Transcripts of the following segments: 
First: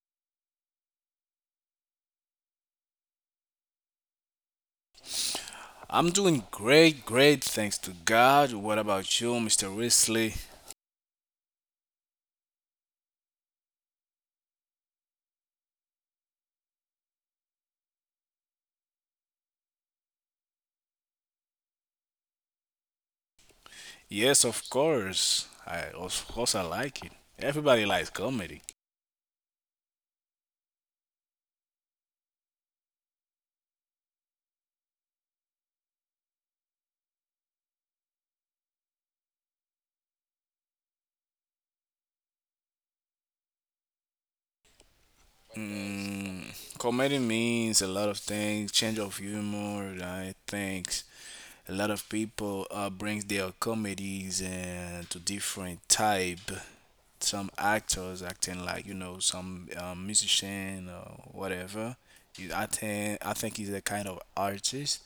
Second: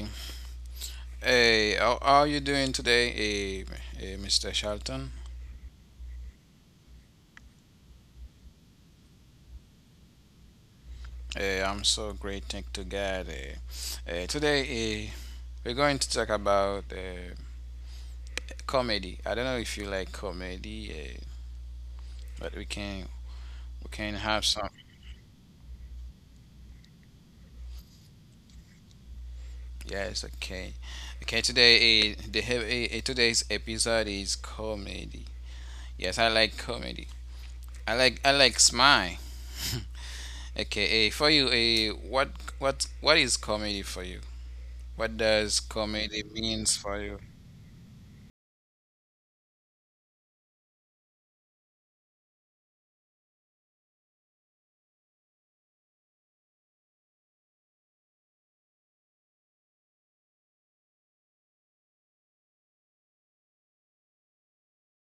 eh, how are you doing today, Mr. Charlton? I'm doing great, thanks to God. What about you, Mr. Risley? I'm so great, thank to God. Eh. Today, we're going to talk about comedy. I don't know if you like comedy, but we can have Yes, some. of course. I of course I like it. Everybody likes comedy. Yes, okay. Okay, today, eh, the hea- eh, eh, today's episode is comedy. Yes, I like comedy. I like smile. Okay, for you, eh, what what is comedy for you? What does comedy Mm, means for you? comedy means a lot of things, change of humor. I think a lot of people brings their comedies and to different type. Some actors acting like you know some musician or whatever. I think he's a kind of artist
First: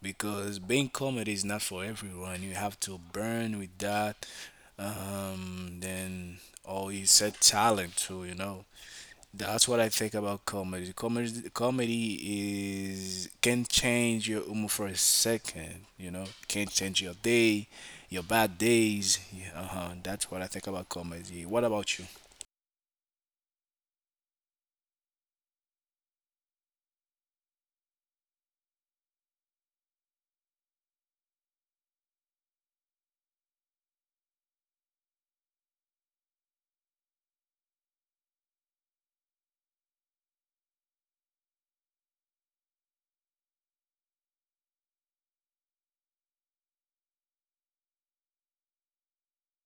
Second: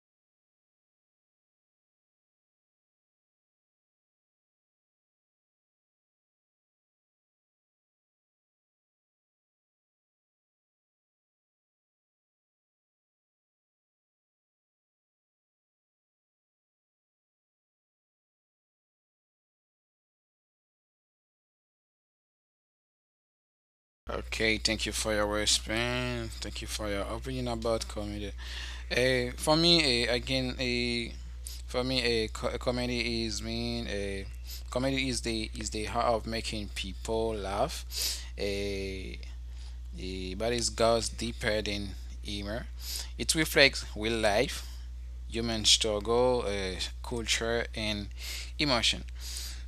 because being comedy is not for everyone. You have to burn with that. Then or it's a talent too, you know. That's what I think about comedy. Comedy is can change your humor for a second. You know, can change your day, your bad days. Yeah, uh-huh. That's what I think about comedy. What about you? Okay, thank you for your response. Thank you for your opinion about comedy. For me, again, for me, comedy is mean. Comedy is the heart of making people laugh. Eh, but it goes deeper than humor. It reflects real life, human struggle, culture, and emotion.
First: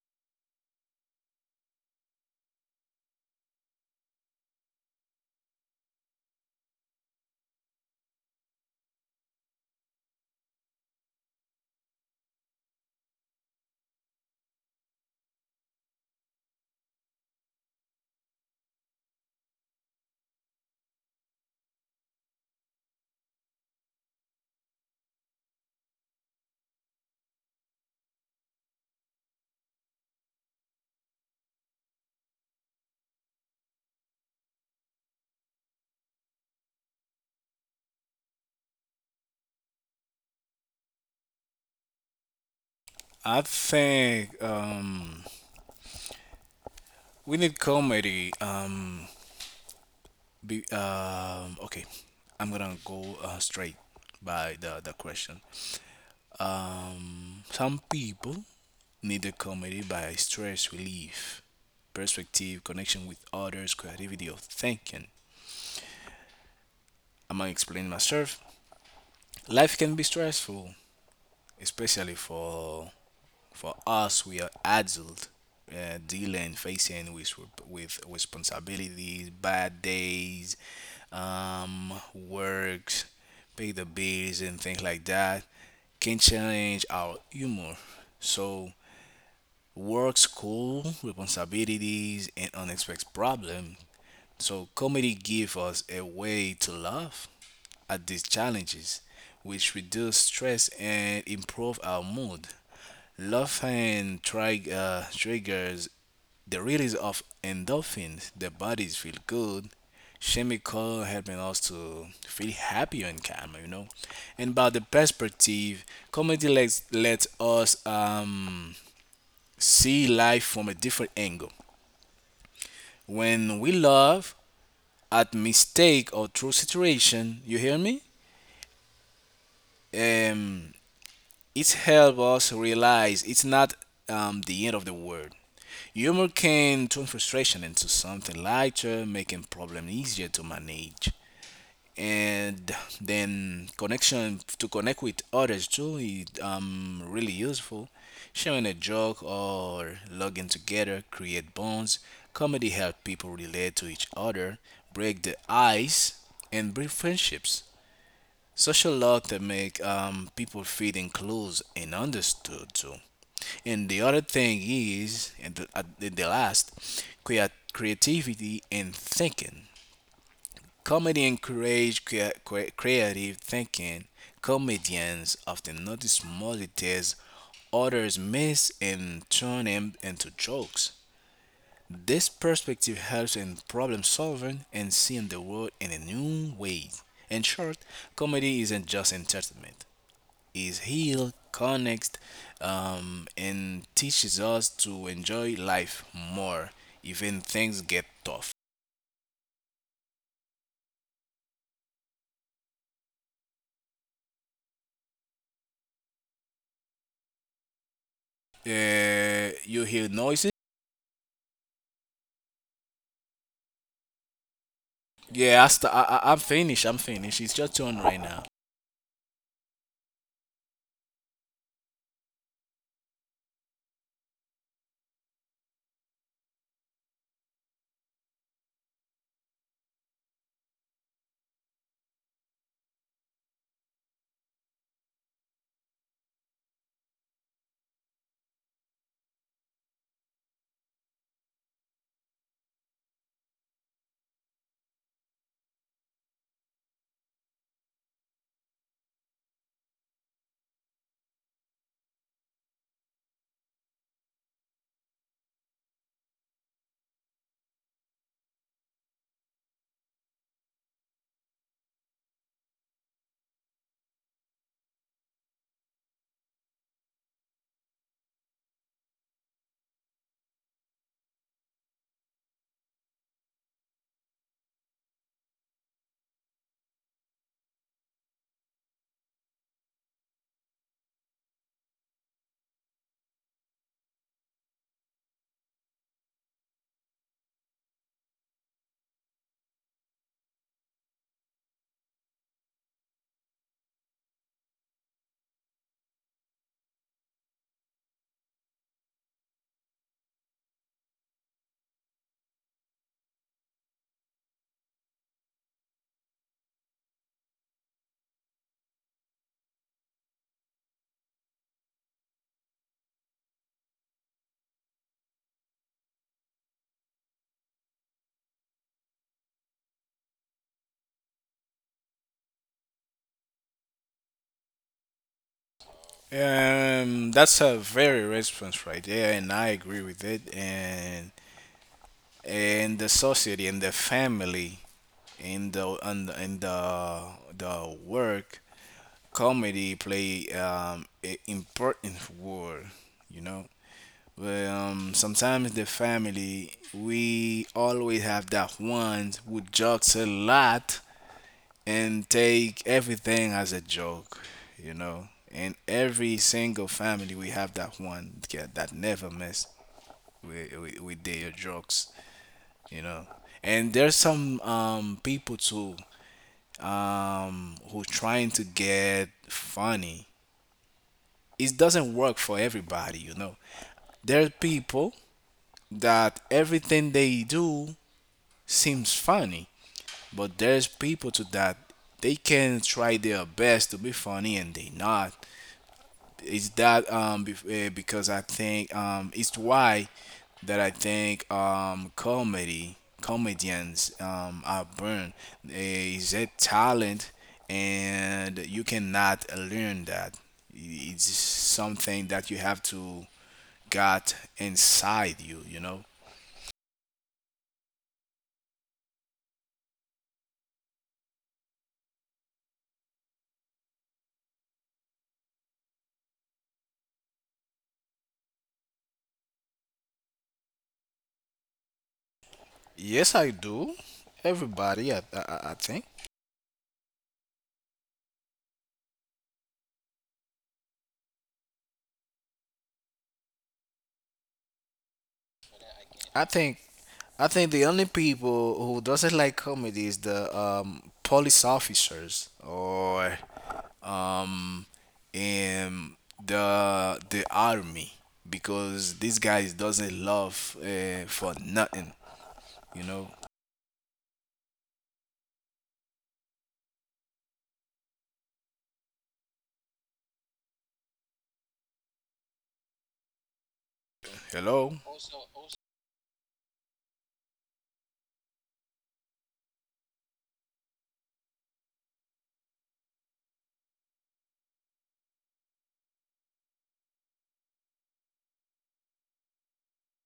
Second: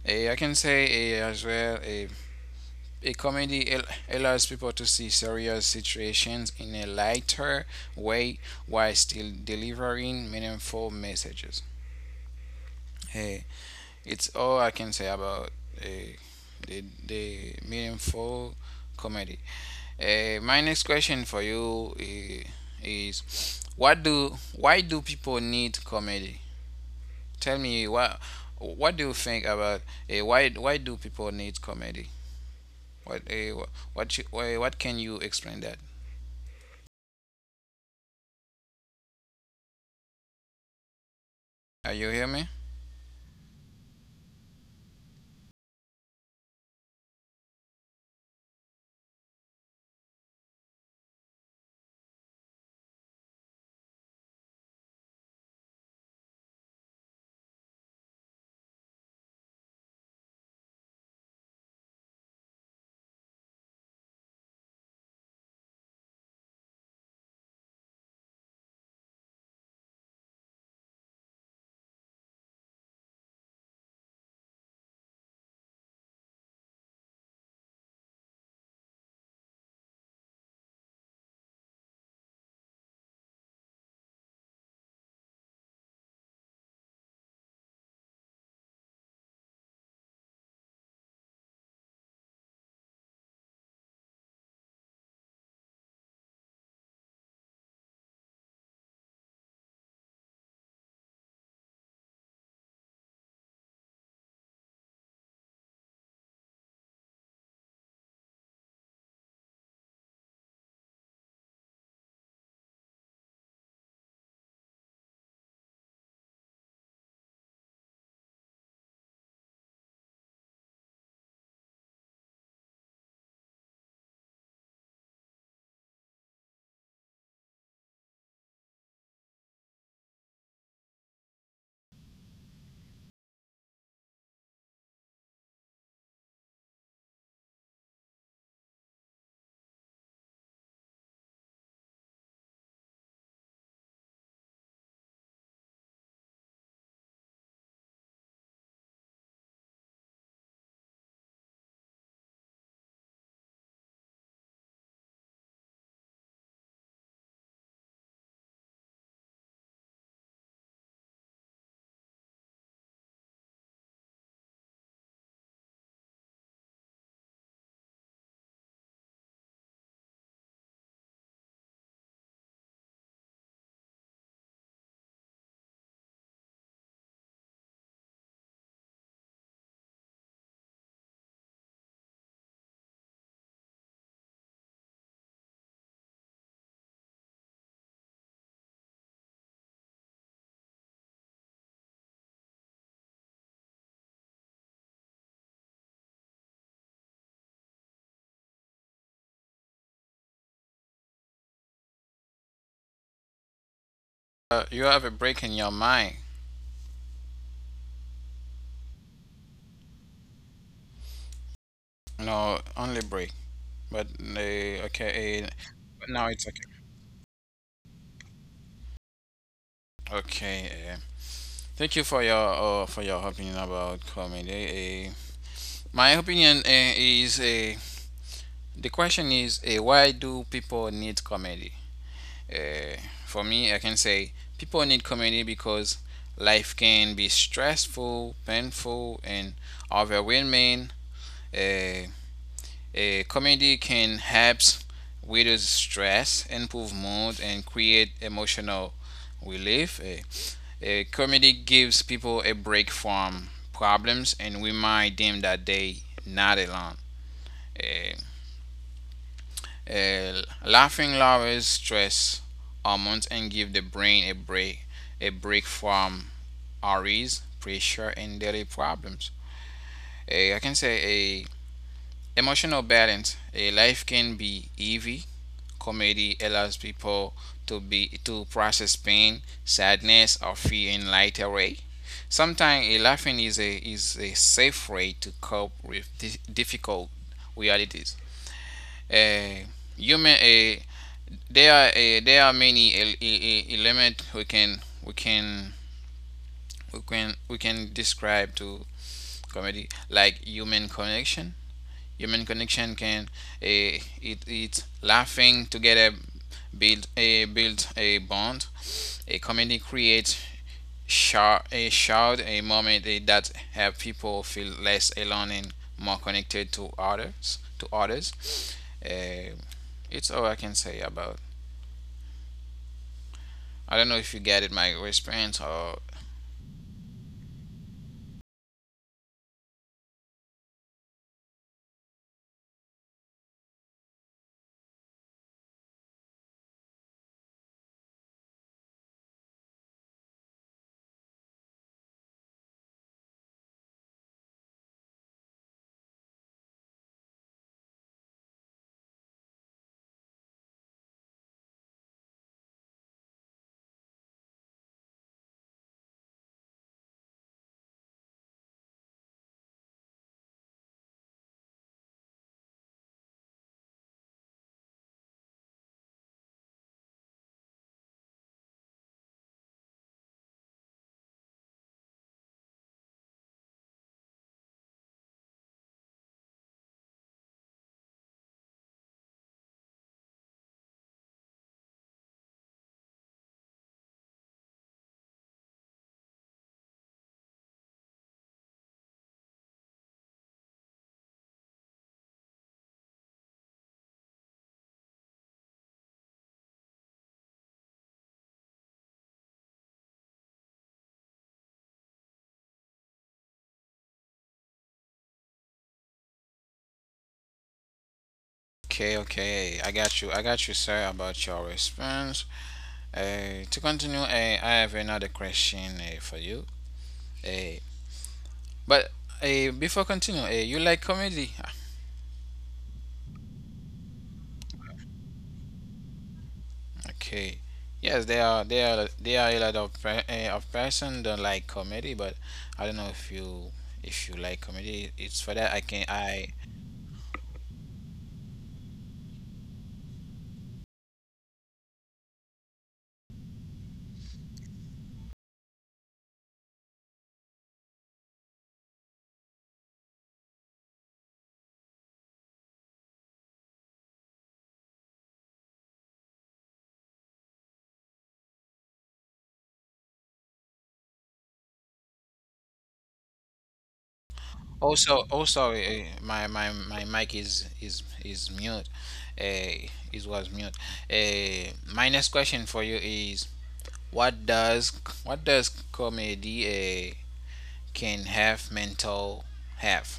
I can say as well. Eh. A comedy allows people to see serious situations in a lighter way while still delivering meaningful messages. Hey, it's all I can say about uh, the meaningful comedy. My next question for you is what do why do people need comedy? Tell me what do you think about why do people need comedy? What uh, what can you explain that? Are you hear me? I think we need comedy. Okay, I'm gonna go straight by the question. Some people needed comedy by stress relief, perspective, connection with others, creativity of thinking. Am I explaining myself? Life can be stressful, especially for us. We are adults, dealing, facing with responsibilities, bad days, works, pay the bills, and things like that. Can challenge our humor. So work, school, responsibilities, and unexpected problems. So comedy gives us a way to laugh at these challenges, which reduce stress and improve our mood. Laughing triggers the release of endorphins. The bodies feel good. Chemical helping us to feel happier and calmer, you know. And about the perspective, comedy lets us see life from a different angle. When we love at mistake or true situation, you hear me? Um, it helps us realize it's not the end of the world. Humor can turn frustration into something lighter, making problem easier to manage. And then connection to connect with others too is really useful. Sharing a joke or logging together create bonds. Comedy helps people relate to each other, break the ice, and build friendships. Social love that make people feel enclosed and understood too. And the other thing is and the last creat- creativity and thinking. Comedy encourages creative thinking. Comedians often notice small details others miss and turn them into jokes. This perspective helps in problem solving and seeing the world in a new way. In short, comedy isn't just entertainment. It heals, connects, and teaches us to enjoy life more, even things get tough. You have a break in your mind. You hear noises? No, only break. But okay, Yeah, but now it's I'm okay. finished. I'm finished. It's your turn right now. Okay. Thank you for your opinion about comedy. My opinion is, the question is, why do people need comedy? Uh, for me, I can say people need comedy because life can be stressful, painful, and overwhelming. Uh, A comedy can help reduce stress, improve mood, and create emotional relief. A comedy gives people a break from problems and remind them that they not alone. A, a laughing lowers stress hormones and give the brain a break from worries, pressure, and daily problems. I can say a emotional balance. A life can be heavy. Comedy allows people to process pain, sadness, or fear in lighter way. Sometimes a laughing is a safe way to cope with difficult realities. Uh, human, uh, there are there are many elements we can describe to comedy like human connection. Human connection can it it's laughing together, build a bond. A community creates a shout a moment that help people feel less alone and more connected to others. Eh, it's all I can say about. I don't know if you get it my response or That's a very response right there, and I agree with it. And the society and the family and the the work, comedy play a important role. You know, but sometimes the family, we always have that one who jokes a lot and take everything as a joke, you know. In every single family, we have that one kid that never mess with, their jokes, you know. And there's some people too who trying to get funny. It doesn't work for everybody, you know. There are people that everything they do seems funny, but there's people to that they can try their best to be funny and they not. Because I think it's why that I think comedy comedians are born, is a talent and you cannot learn that. It's something that you have to got inside you. You know. okay okay I got you sir about your response. To continue, I have another question for you. Eh, but before continue, you like comedy? Ah, Yes, I do. Everybody, I think. okay. Yes, there are a lot of person don't like comedy, but I don't know if you like comedy. It's for that I can I I think I think the only people who doesn't like comedy is the police officers or um, in the army because these guys doesn't love for nothing, you know. Hello. also also my my mic is mute. It was mute. My next question for you is what does what does comedy can have mental have?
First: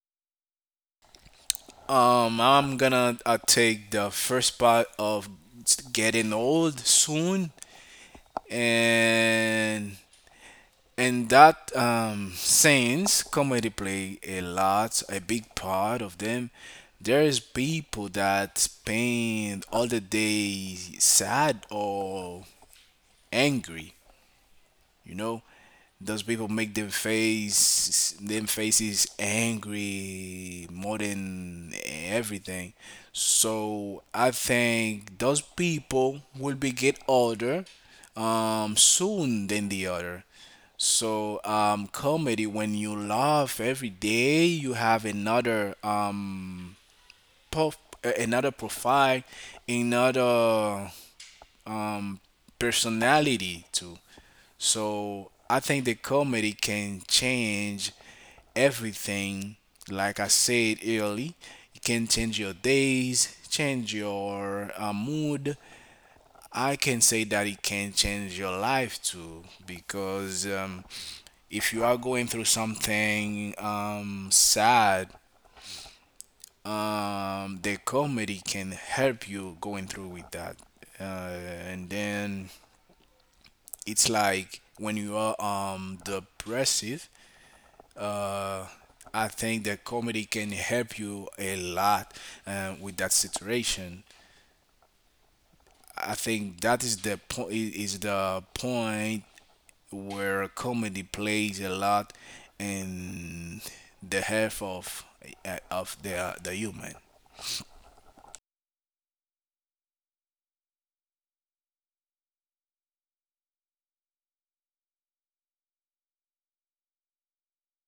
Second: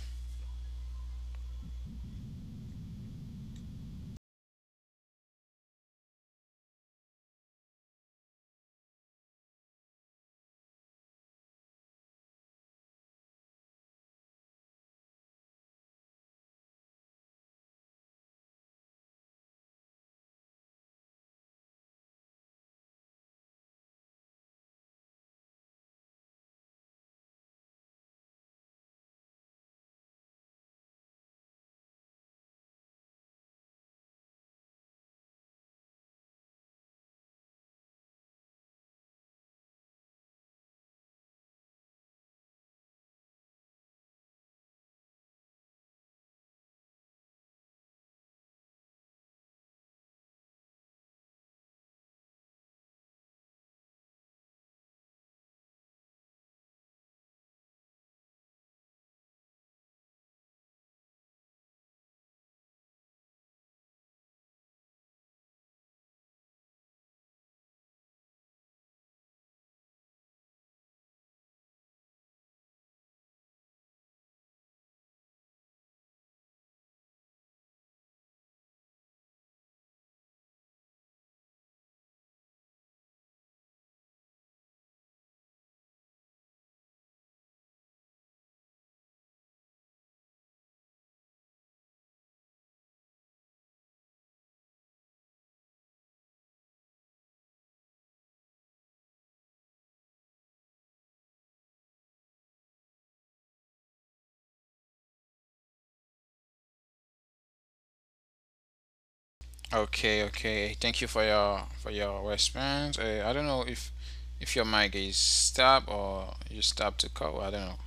I'm gonna take the first part of getting old soon. And And that since comedy play a lot, a big part of them, there's people that spend all the day sad or angry. You know, those people make them face them faces angry more than everything. So I think those people will be get older soon than the other. So comedy when you laugh every day, you have another prof- another profile, another um, personality too. So I think the comedy can change everything. Like I said early, it can change your days, change your mood. I can say that it can change your life too, because if you are going through something sad, the comedy can help you going through with that. Uh, and then it's like when you are depressive, uh, I think that comedy can help you a lot with that situation. I think that is the point where comedy plays a lot in the health of the human. Okay, okay. Thank you for your response. I don't know if your mic is stop or you stop to call. I don't know.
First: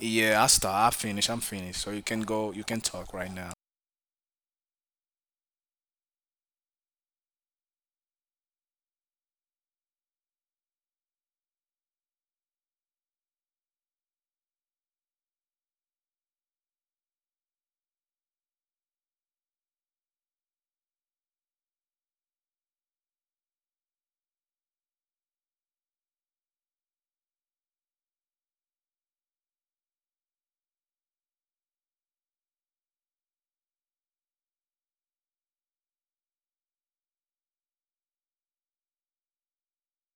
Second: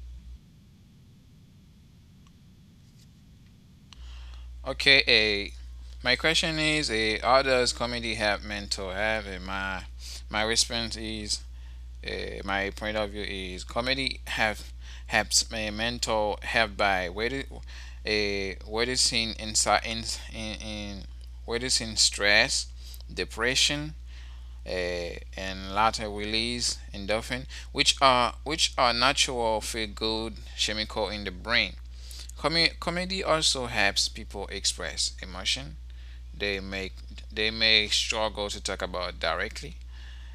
Yeah, I start. I finish. I'm finished. So you can go. You can talk right now. Okay, my question is, how does comedy help mental health? My response is, my point of view is, comedy have helps my mental health by reducing insi- in reducing stress, depression, and later release endorphin, which are natural feel-good chemical in the brain. Comedy also helps people express emotion they make they may struggle to talk about directly.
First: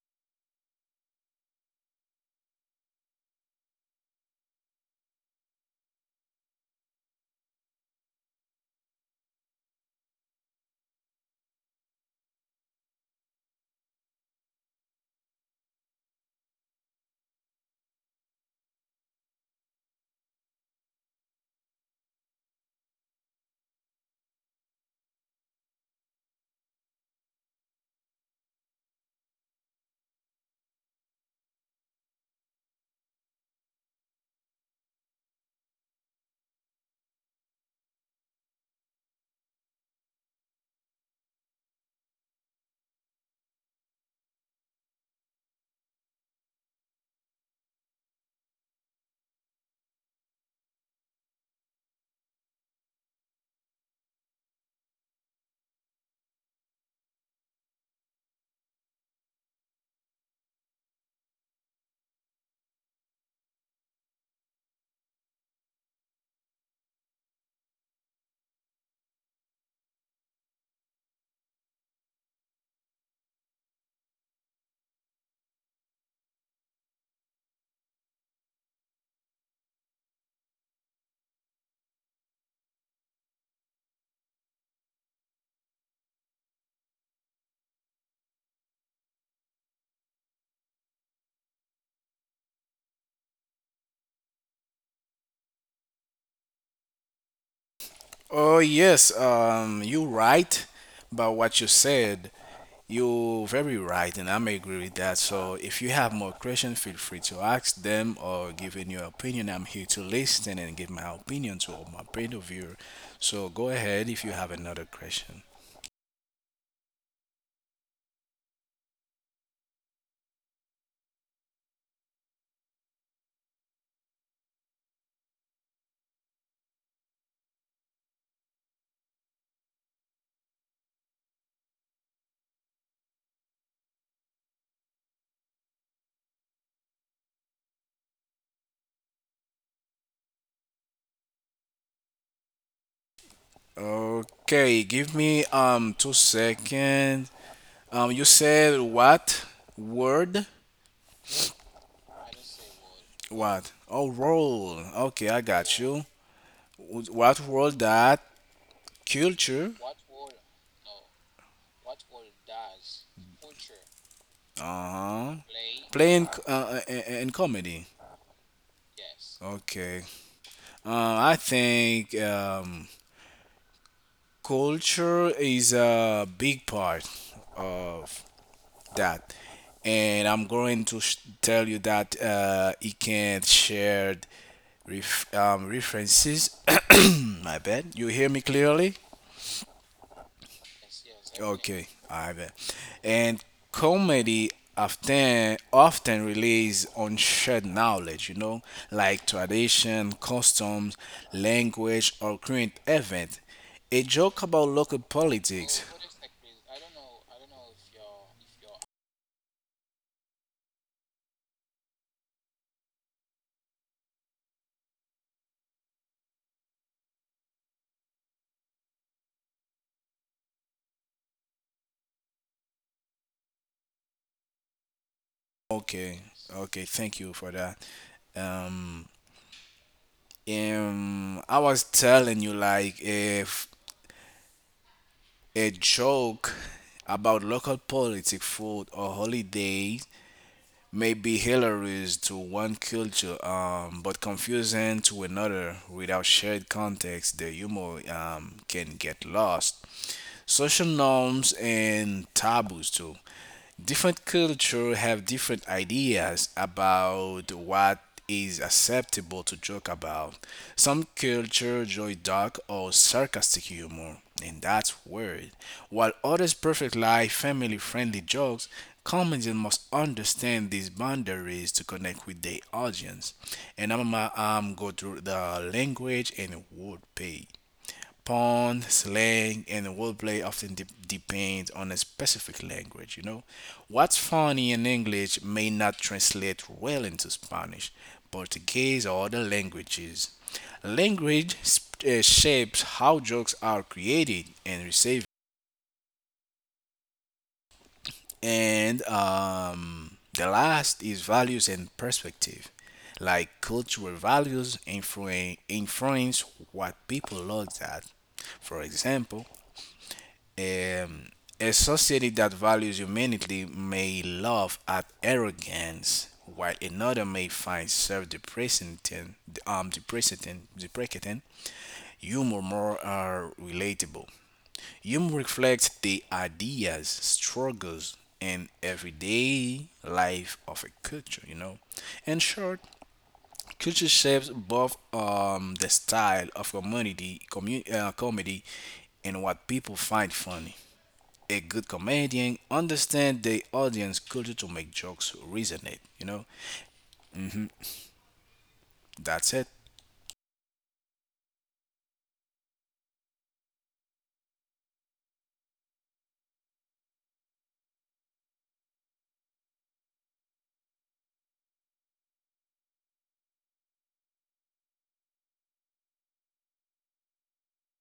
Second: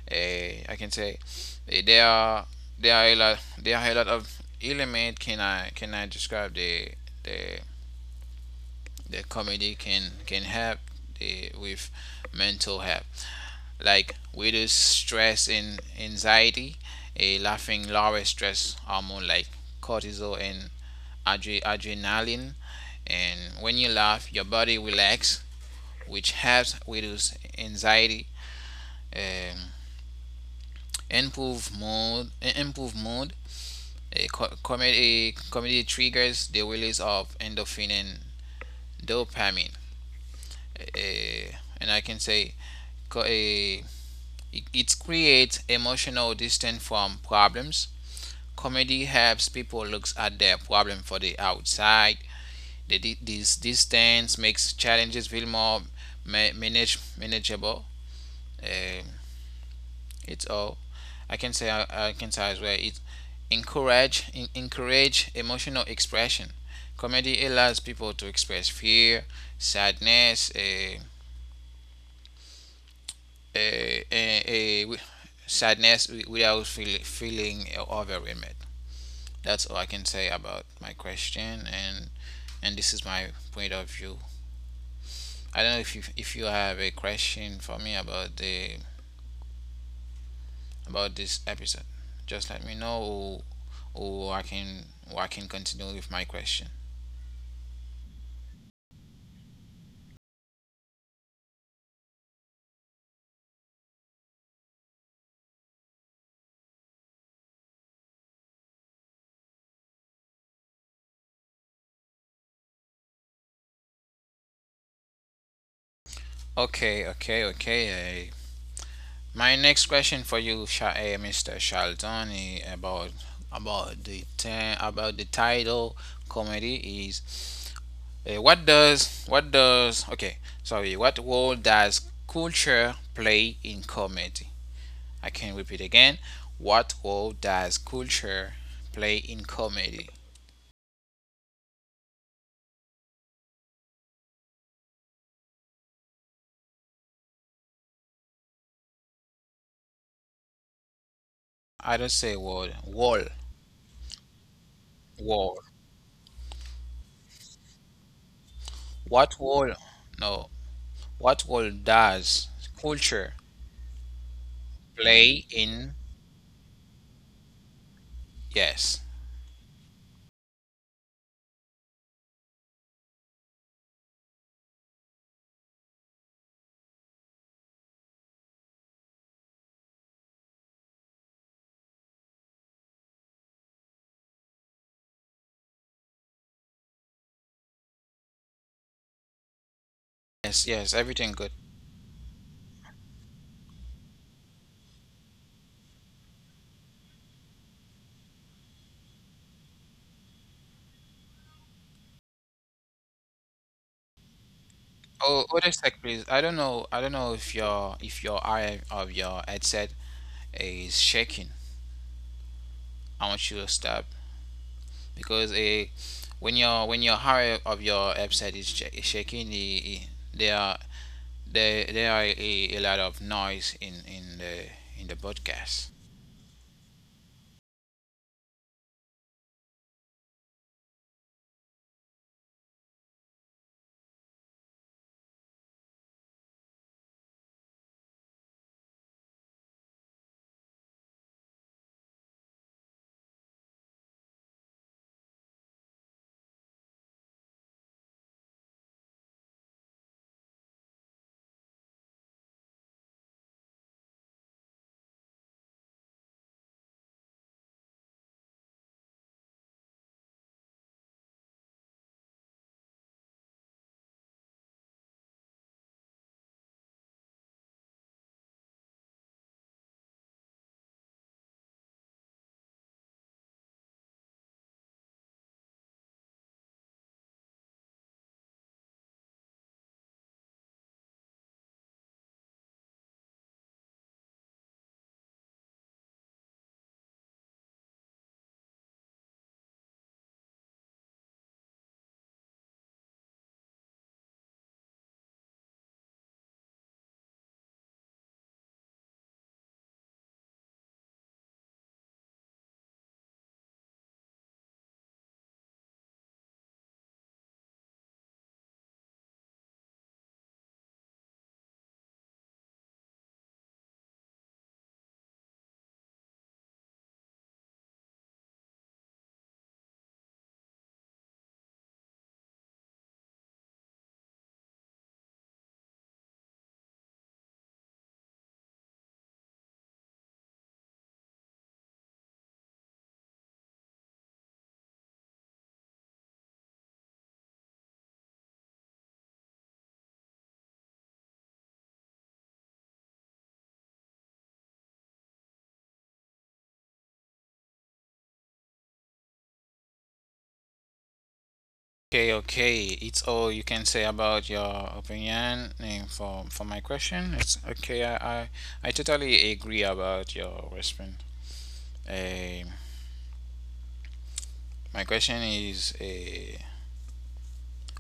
I can say there are there are a lot of element can I describe the the comedy can help the, with mental health like reduce stress and anxiety. A laughing lower stress hormone like cortisol and adrenaline. And when you laugh, your body relax, which helps reduce anxiety, um, improve mood. A Comedy triggers the release of endorphin and dopamine. And I can say co- eh, it creates emotional distance from problems. Comedy helps people look at their problem from the outside. This distance makes challenges feel more manageable. Um, it's all I can say. I can say as well. It encourage emotional expression. Comedy allows people to express fear, sadness, uh, uh, uh, sadness without feeling overwhelmed. That's all I can say about my question and this is my point of view. I don't know if you have a question for me about the about this episode. Just let me know, or I can or I can continue with my question. Oh yes, you right about what you said. You're very right, and I may agree with that. So if you have more questions, feel free to ask them or give in your opinion. I'm here to listen and give my opinion to all my point of view. So go ahead if you have another question. Okay, okay, okay. My next question for you, Mr. Charlton, about about the title comedy is, eh, what does okay, sorry, what role does culture play in comedy? I can repeat again. What role does culture play in comedy? Okay, give me 2 seconds. You said what word? I don't say word. Wall. What? Oh, role. Okay, I Wall. got you. What role that What culture role? No. What role does culture Uh-huh. play in? Playing and comedy. Yes. Okay. I think culture is a big part of that. And I'm going to tell you that it can share references. My bad. You hear me clearly? Yes, yes, everything good. Okay, I bet. And comedy often relies on shared knowledge, you know, like tradition, customs, language, or current event. A joke about local Oh, other politics. sec, please. I don't know. I don't know if your eye of your headset is shaking. I want you to stop because a when your eye of your headset is, is shaking, there are there there are a lot of noise in the Okay, podcast. okay, thank you for that. Um, I was telling you like if a joke about local politics, food, or holiday may be hilarious to one culture but confusing to another without shared context, the humor can get lost. Social norms and taboos too. Different culture have different ideas about what is acceptable to joke about. Some culture enjoy dark or sarcastic humor, and that's weird, while others perfect life family-friendly jokes. Comedians must understand these boundaries to connect with their audience. And I'm go through the language and word pay. Pun, slang, and wordplay often depend on a specific language, you know. What's funny in English may not translate well into Spanish, Portuguese, or other languages. Language shapes how jokes are created and received. And the last is values and perspective. Like cultural values influence what people look at. For example, um, a society that values humanity may laugh at arrogance, while another may find deprecating humor more relatable. Humor reflects the ideas, struggles, and everyday life of a culture. You know, in short, culture shapes both the style of comedy, and what people find funny. A good comedian understand the audience culture to make jokes resonate. You know, that's it. Okay, okay. It's all you can say about your opinion and for my question. It's okay. I, I totally agree about your response. Um, My question is,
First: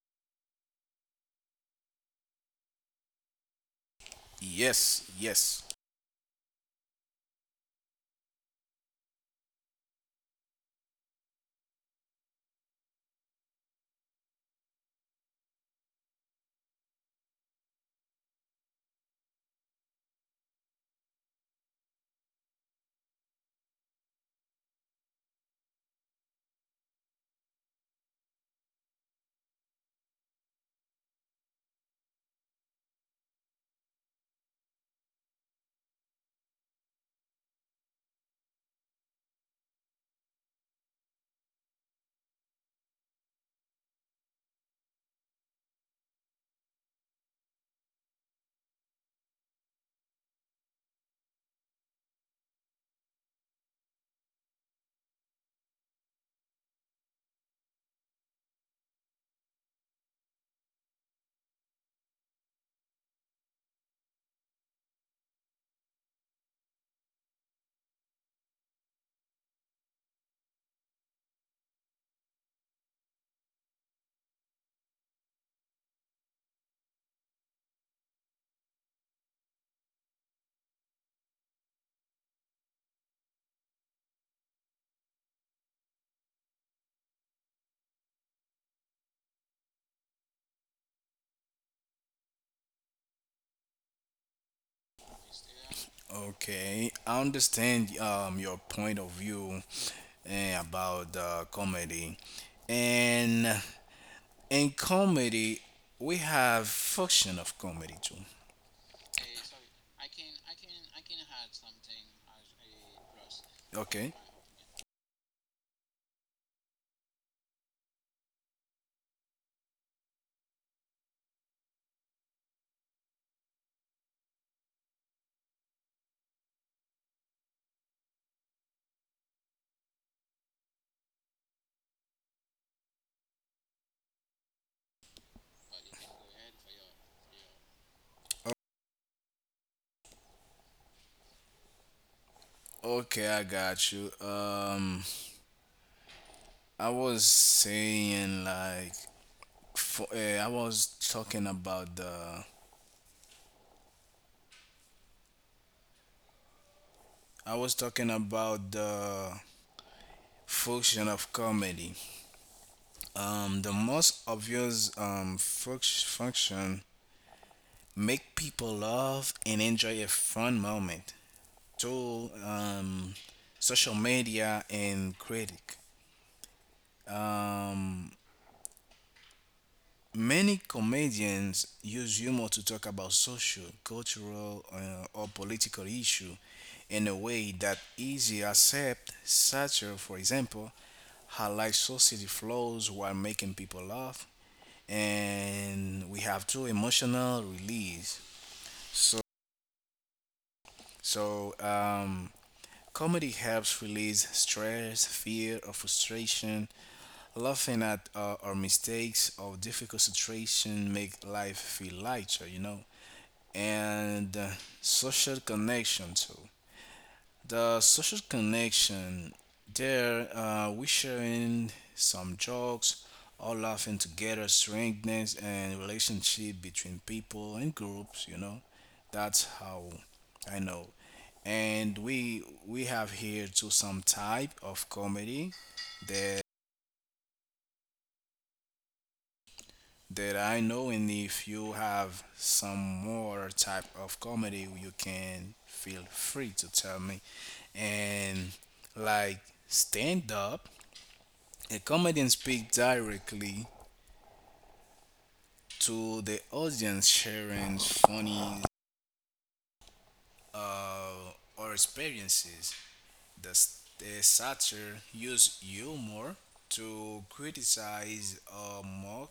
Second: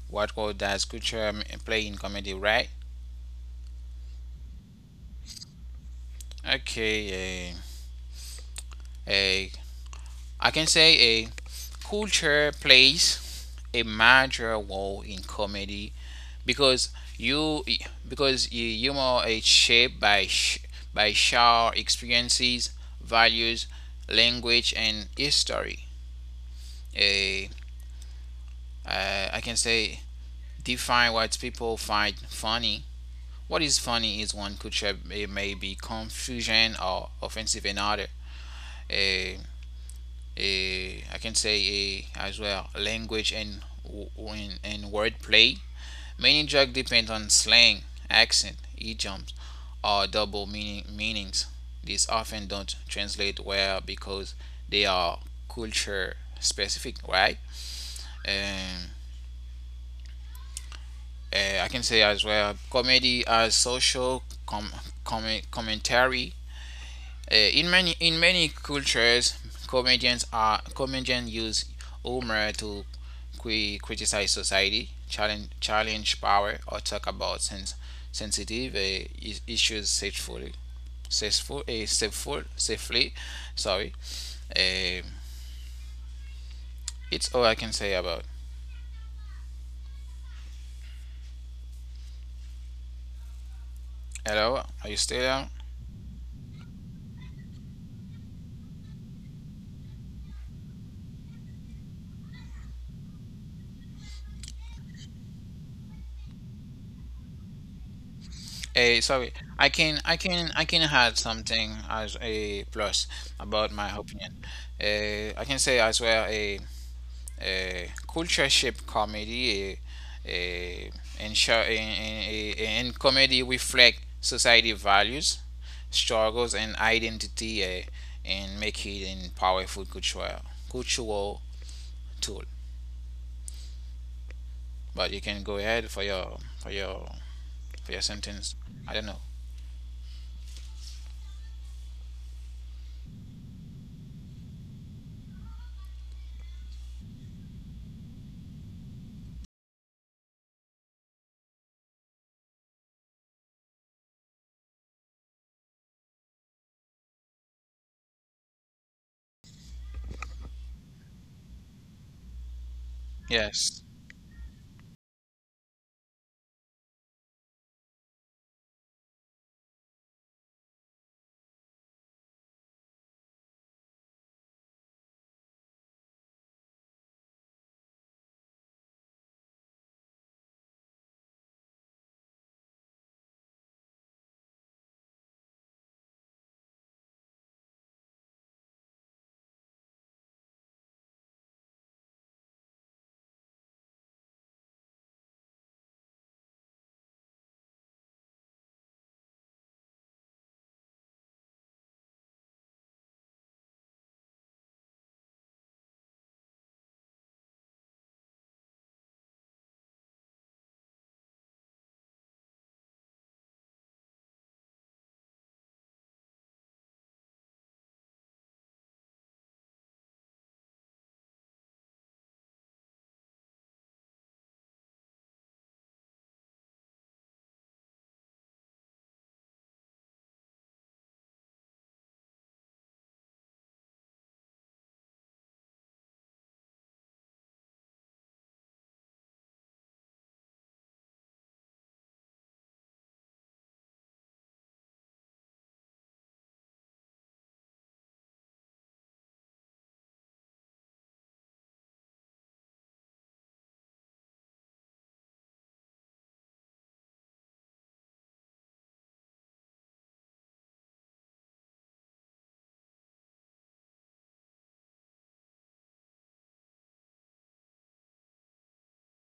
what role does culture play in comedy, right? Yes, yes. Okay, uh, uh, I can say a culture plays a major role in comedy because you humor is shaped by by shared experiences, values, language, and history. A I can say define what people find funny. What is funny is one culture may, be confusing or offensive another. A, I can say a, as well language and wordplay. Many jokes depend on slang, accent, idioms, or meanings. These often don't translate well because they are culture specific, right? Um, I can say as well comedy as social commentary. Uh, in many cultures, comedians use humor to criticize society, challenge power, or talk about sensitive uh, issues safely, safely. Sorry, uh, it's all I can say about. Hello, are you still there? Okay, I understand your point of view about comedy, and in comedy we have function of comedy too. Sorry, I can add something as a plus about my Okay, opinion. I can say as well. Culture shape comedy, and, show, and comedy reflect society values, struggles and identity, and make it a powerful cultural tool, but you can go ahead for your for your sentence. I don't know. okay, I got you. I was saying like, for, uh, I was talking about the I was talking about the function of comedy. The Yes. most obvious function make people laugh and enjoy a fun moment. Tool, social media, and critic. Um, Many comedians use humor to talk about social, cultural, or political issue in a way that easy accept. Satire, for example, highlights society flaws while making people laugh, and we have true emotional release. So, so comedy helps release stress, fear, or frustration. Laughing at our mistakes or difficult situation make life feel lighter. You know. And social connection too. The social connection there, we sharing some jokes, all laughing together, strengthens and relationship between people and groups. You know, that's how I know. And we have here too some type of comedy. There that I know, and if you have some more type of comedy, you can feel free to tell me. And like stand up, a comedian speaks directly to the audience, sharing funny uh, or experiences. The satire use humor to criticize or mock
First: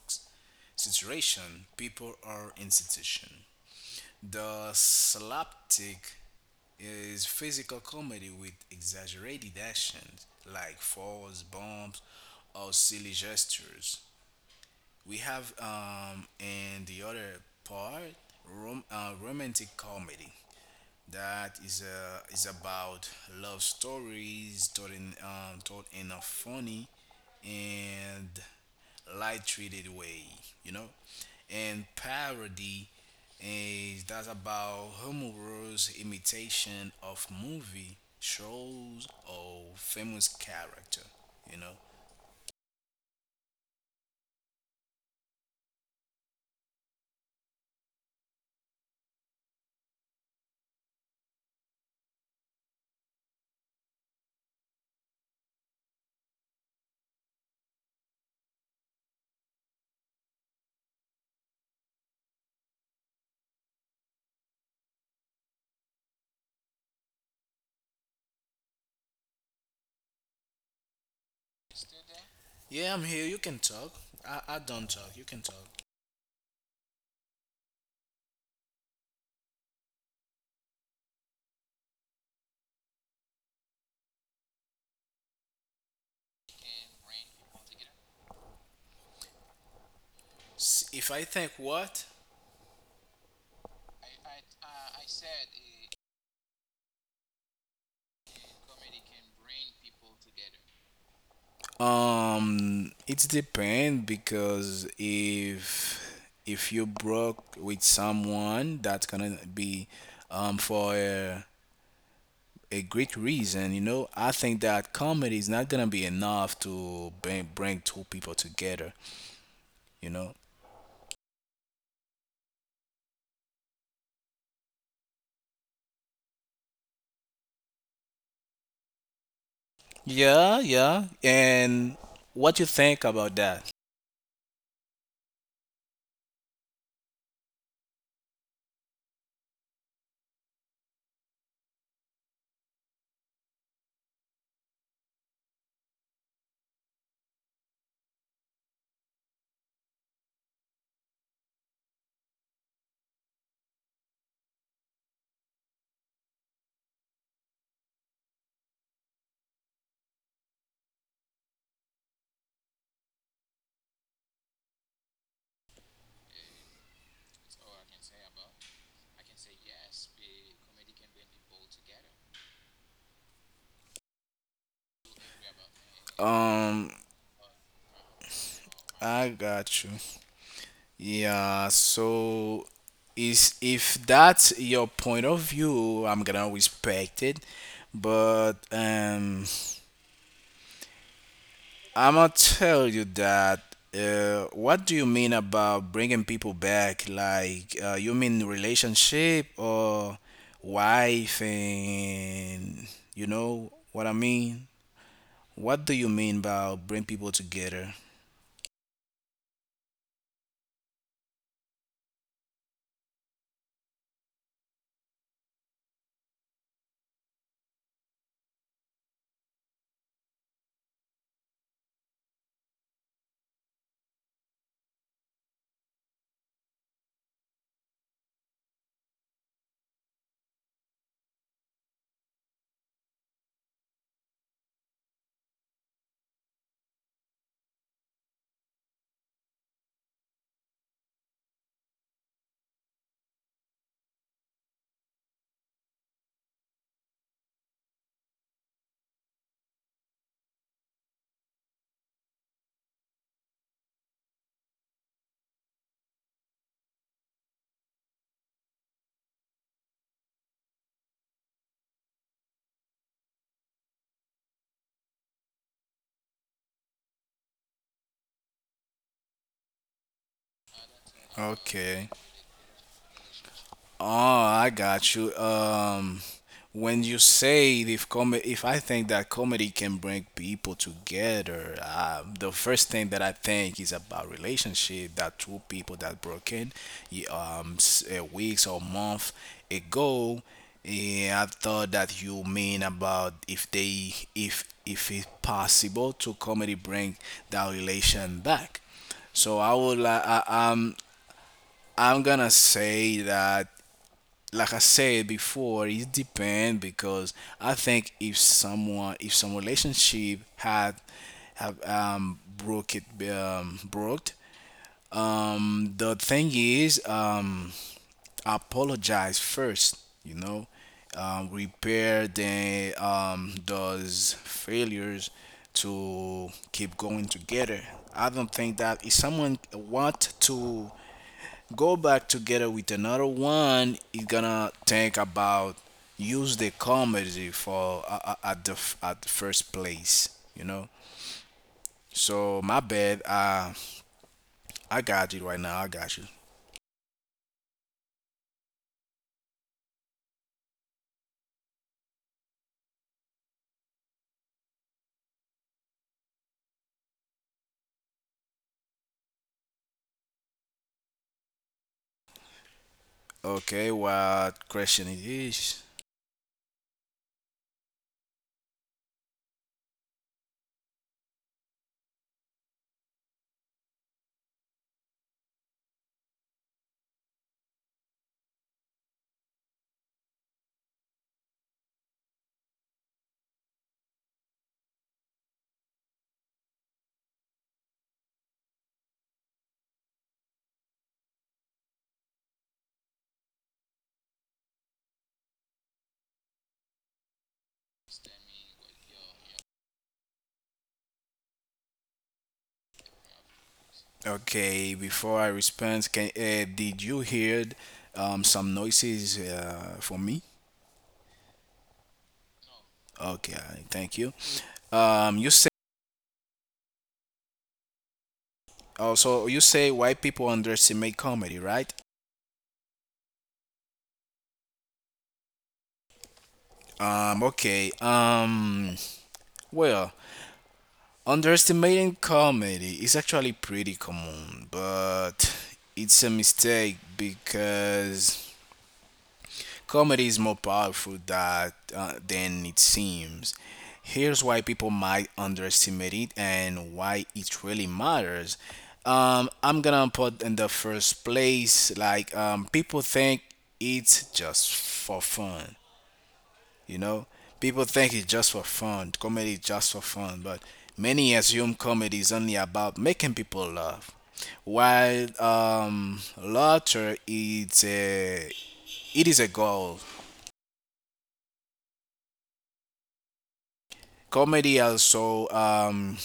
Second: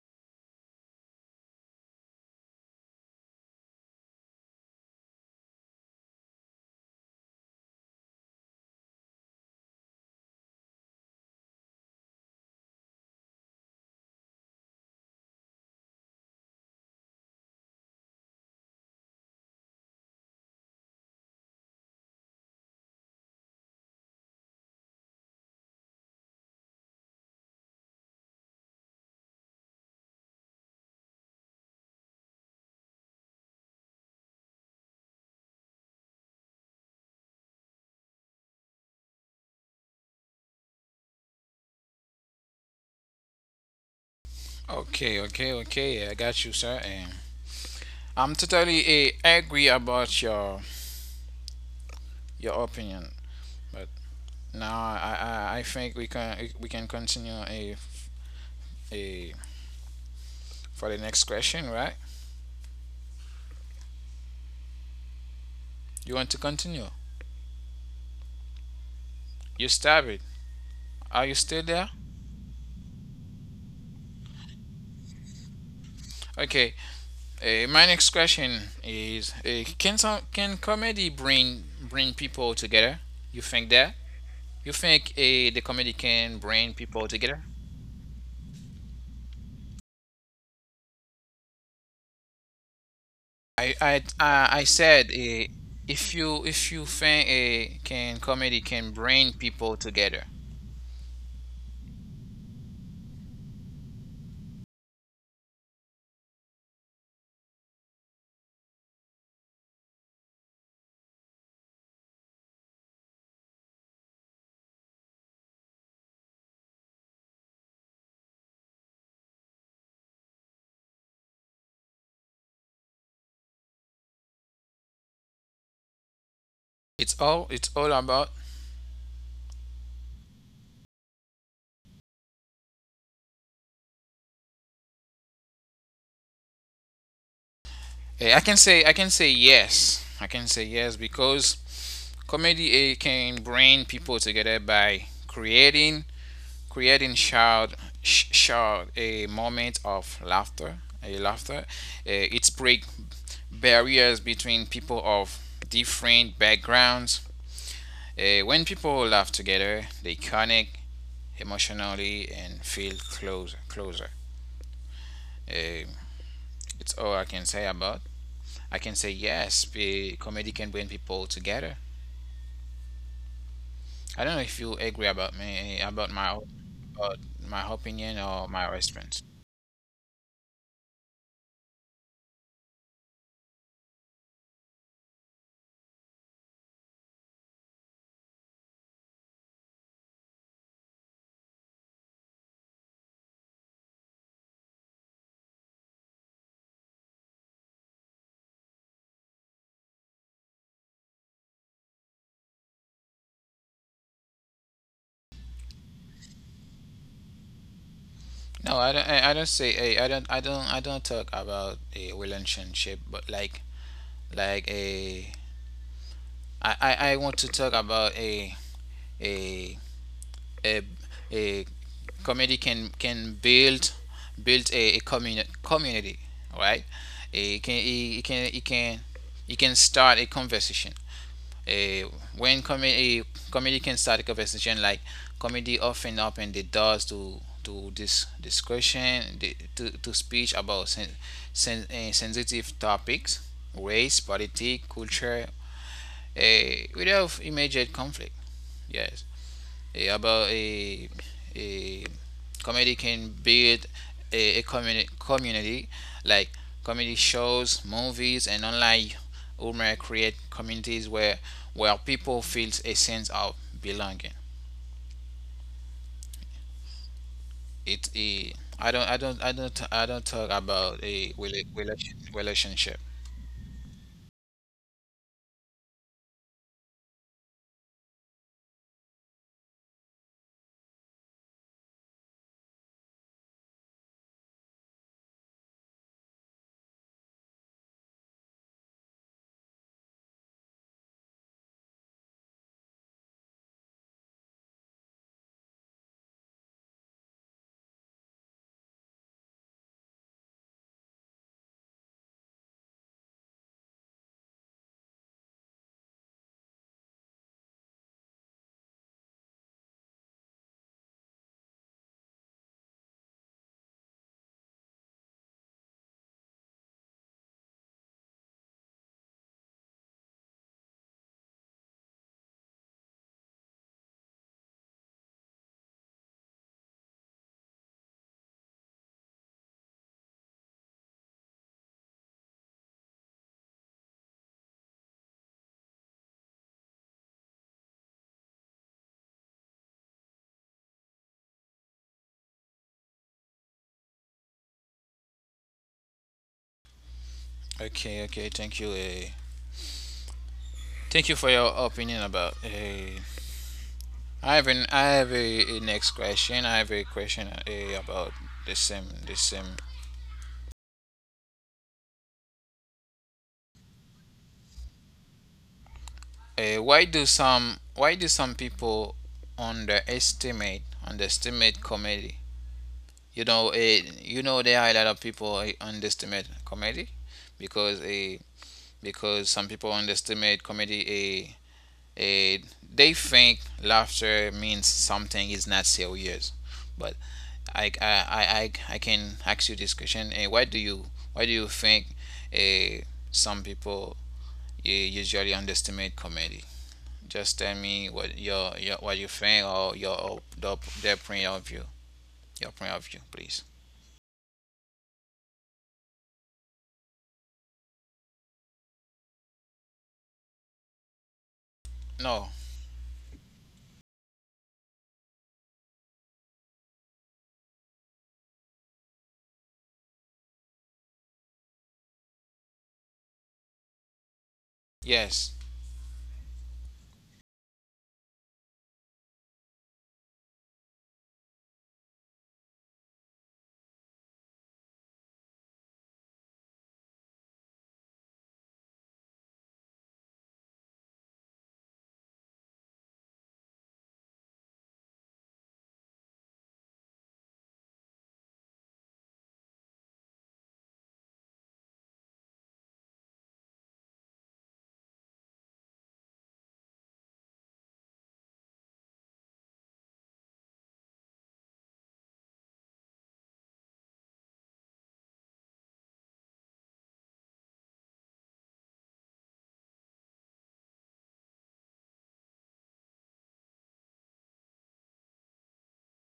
situation, people, or institution. The slapstick is physical comedy with exaggerated actions like falls, bumps, or silly gestures. We have, in the other part, romantic comedy that is about love stories told in told in a funny and light treated way, you know, and parody is that's about humorous imitation of movie shows or famous character, you know. Okay, okay, okay. I got you, sir. And I'm totally agree about your opinion, but now I think we can continue a for the next question, right? You want to continue? You stab it. Are you still there? Yeah, I'm here. You can talk. I don't talk. You can talk. Okay. My next question is: Can some can comedy bring people together? You think that? You think the comedy can bring people together? If I think what. I I I said, if you think can comedy can bring people together. It's depend because if you broke with someone, that's gonna be for a great reason. You know, I think that comedy is not gonna be enough to bring two people together. You know. It's all about. Yeah, yeah. And what you think about that? I can say yes. I can say yes because comedy can bring people together by creating creating shared shared a moment of laughter, a laughter. It's break barriers between people of different backgrounds. When people laugh together, they connect emotionally and feel closer. Eh, it's all I can say about. I can say yes, be, comedy can bring people together. I don't know if you agree about me Um, about my opinion or my response. I got you. Yeah, so is if that's your point of view, I'm gonna respect it. But I'ma tell you that. What do you mean about bringing people back? Like, you mean relationship or wife and you know what I mean? What do you mean about bring people together? No, I don't. I don't say. I don't. I don't. I don't talk about a relationship, but like a. I want to talk about a a, a community can build build a communi- community. Right, it can it, can it can it can start a conversation. uh, when comedy can start a conversation. Like comedy often open the doors to this discussion, to speech about sensitive topics: race, politics, culture, without immediate conflict. Yes. About a comedy can build a community. Like comedy shows, movies, and online humor create communities where people feel a sense of belonging. it eh, I don't talk about a Okay. rela- relation- relationship. Oh, I got you. When you say if comedy, if I think that comedy can bring people together, the first thing that I think is about relationship that two people that broken, weeks or month ago. Yeah, I thought that you mean about if they if it's possible to comedy bring that relation back. So I would like I, I'm gonna say that, like I said before, it depends because I think if someone, if some relationship had have broke it, broke, the thing is apologize first, you know, repair the those failures to keep going together. I don't think that if someone want to go back together with another one is gonna think about use the comedy for at the first place, you know. So my bad. I got you right now. I got you. Okay, okay, thank you. Eh. Thank you for your opinion about. I have an I have a next question. I have a question about the same. Okay, what question it is? Why do some people underestimate comedy? You know, there are a lot of people underestimate comedy because uh, because some people underestimate comedy. Uh, uh, they think laughter means something is not serious. But I I, I, I can ask you this question. Why do you think uh, some people usually underestimate comedy? Just tell me what your what you think, or their point of view. Your point of view, please. Okay, before I respond, can did you hear some noises for me? No. Okay, thank you. You say, also you say white people underestimate comedy, right? Yes. Okay. Well, underestimating comedy is actually pretty common, but it's a mistake because comedy is more powerful that, than it seems. Here's why people might underestimate it and why it really matters. I'm gonna put in the first place, like people think it's just for fun. You know, people think it's just for fun. Comedy is just for fun, but many assume comedy is only about making people laugh, while laughter is a, it is a goal. Comedy also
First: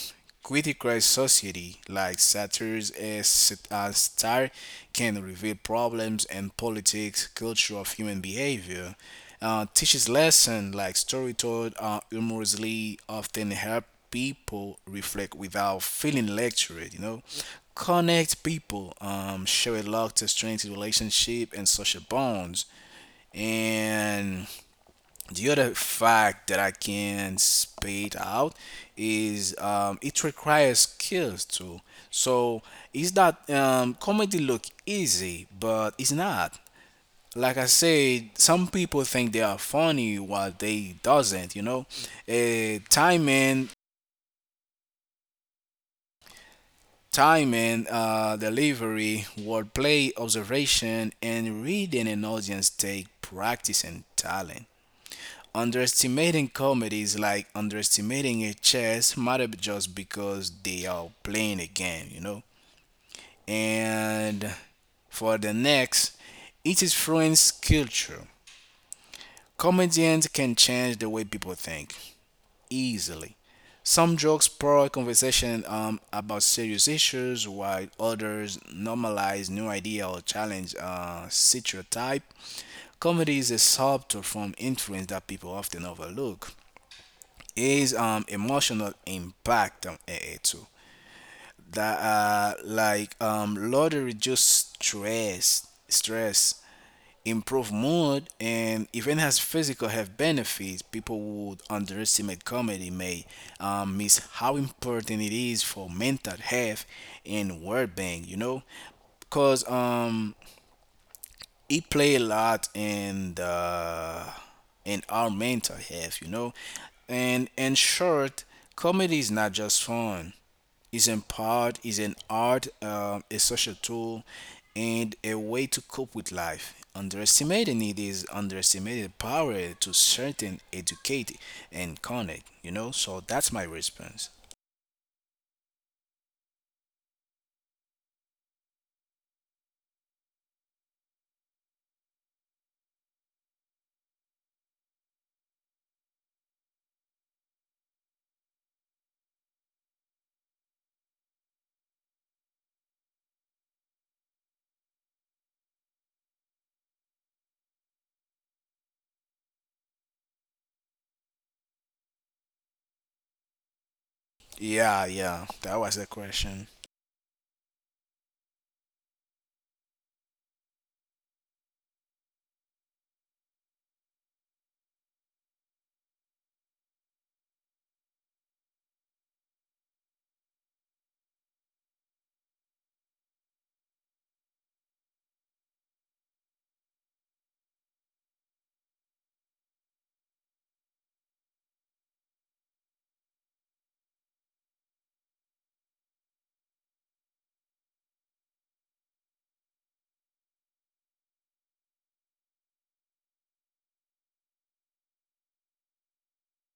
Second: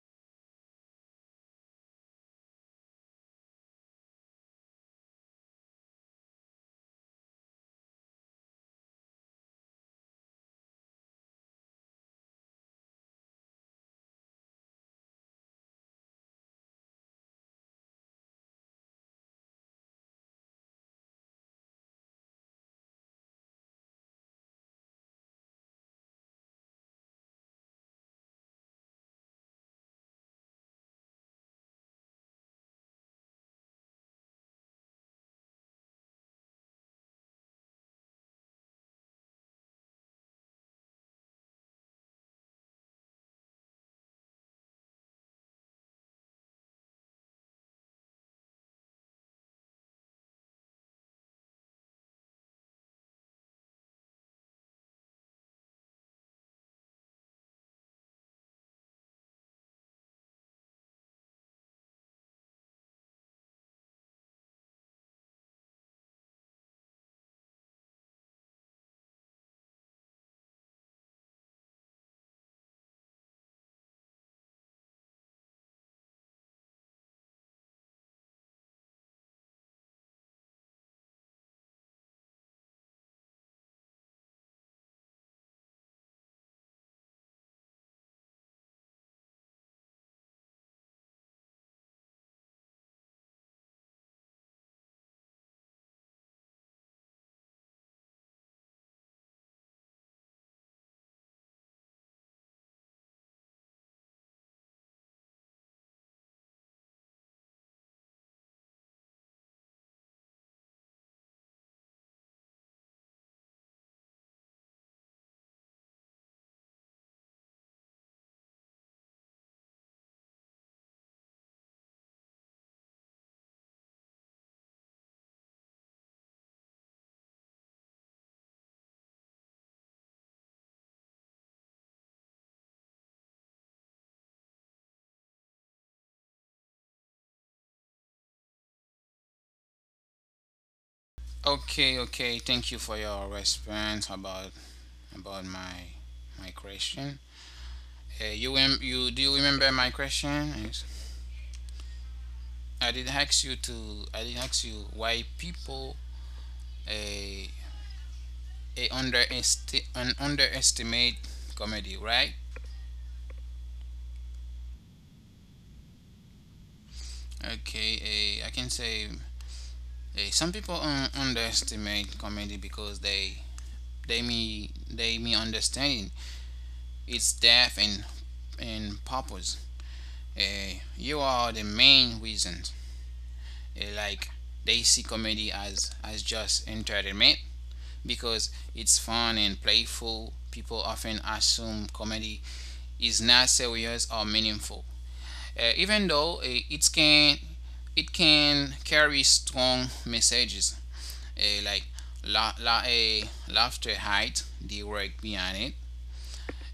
criticized society, like satires, as satire can reveal problems and politics, culture of human behavior. Teaches lesson like story told humorously often help people reflect without feeling lectured. You know, connect people, show a lot to strengthen relationship and social bonds, and the other fact that I can spit out is it requires skills too. So it's not comedy look easy, but it's not. Like I said, some people think they are funny while they doesn't. You know, uh, timing, timing, delivery, wordplay, observation, and reading an audience take practice and talent. Underestimating comedy is like underestimating a chess matter just because they are playing a game, you know. And for the next, it is influence culture. Comedians can change the way people think easily. Some jokes spark conversation about serious issues, while others normalize new idea or challenge stereotype. Comedy is a subtle form influence that people often overlook. Is emotional impact on AA too. That like lottery reduce stress, improve mood and even has physical health benefits, people would underestimate comedy may miss how important it is for mental health and well being, you know? Cause he play a lot in the in our mental health, you know. And in short, comedy is not just fun. It's an part, it's an art, a social tool, and a way to cope with life. Underestimating it is underestimating the power to certain educate and connect, you know. So that's my response. Okay. Okay. Thank you for your response about my question. You you Do you remember my question? Yes. I did ask you why people a a underesti- an underestimate comedy, right? Yeah, yeah, that was the question. Okay. I can say some people underestimate comedy because they may understand its depth and purpose. You are the main reasons. Like they see comedy as just entertainment because it's fun and playful. People often assume comedy is not serious or meaningful. Even though, it can carry strong messages. Like la, la, eh, laughter hides the work behind it.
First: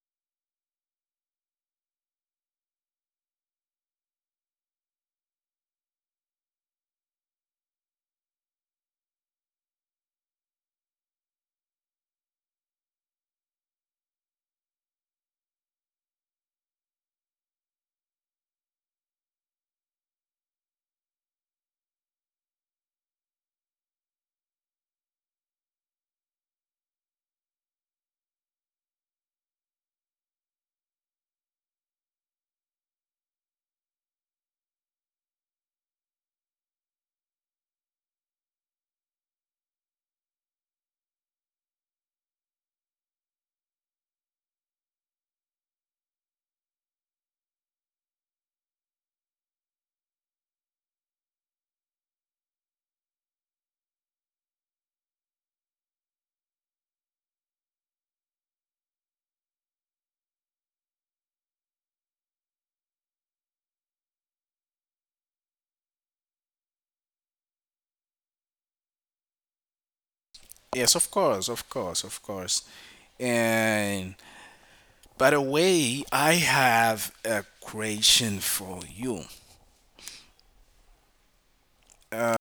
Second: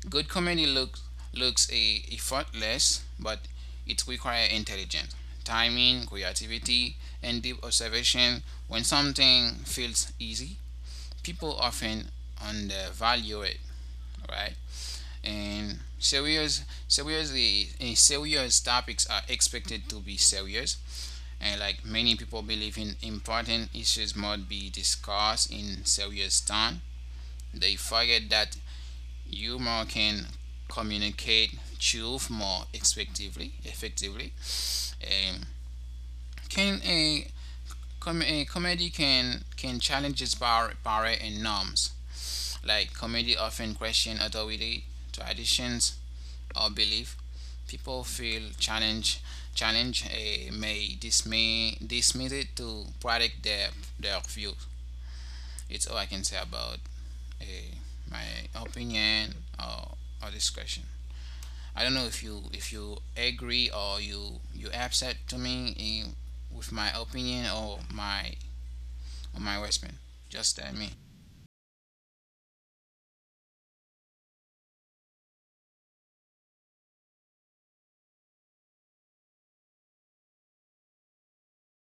Good comedy looks a effortless, but it requires intelligence, timing, creativity, and deep observation. When something feels easy, people often undervalue it, right? And serious topics are expected to be serious, and like many people believe in important issues must be discussed in serious tone. They forget that humor can communicate truth more effectively. Um, can a, a comedy can challenge its barrier and norms. Like comedy often question authority, traditions, or belief. People feel challenge challenge may dismay dismiss it to protect their view. It's all I can say about uh, my opinion or, or discussion. I don't know if you agree, or you upset to me with my opinion or my Westman. Yes, Just of tell me. course, of course, of course. And by the way, I have a question for you. Uh,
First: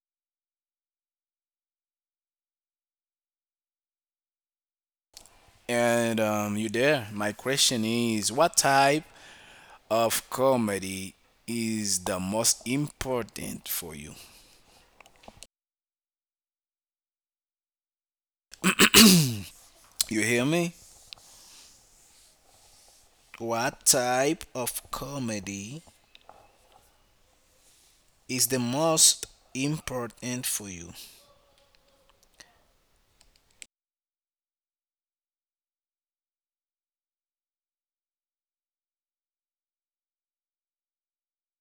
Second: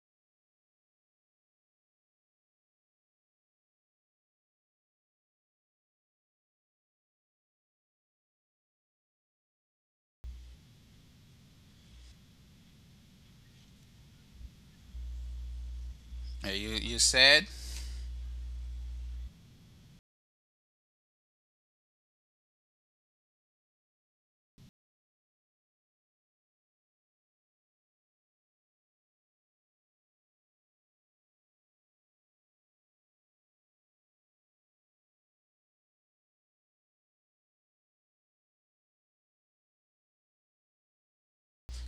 and You there? My question is, what type of comedy is the most important for you? Uh, you you said You hear me? What type of comedy is the most important for you?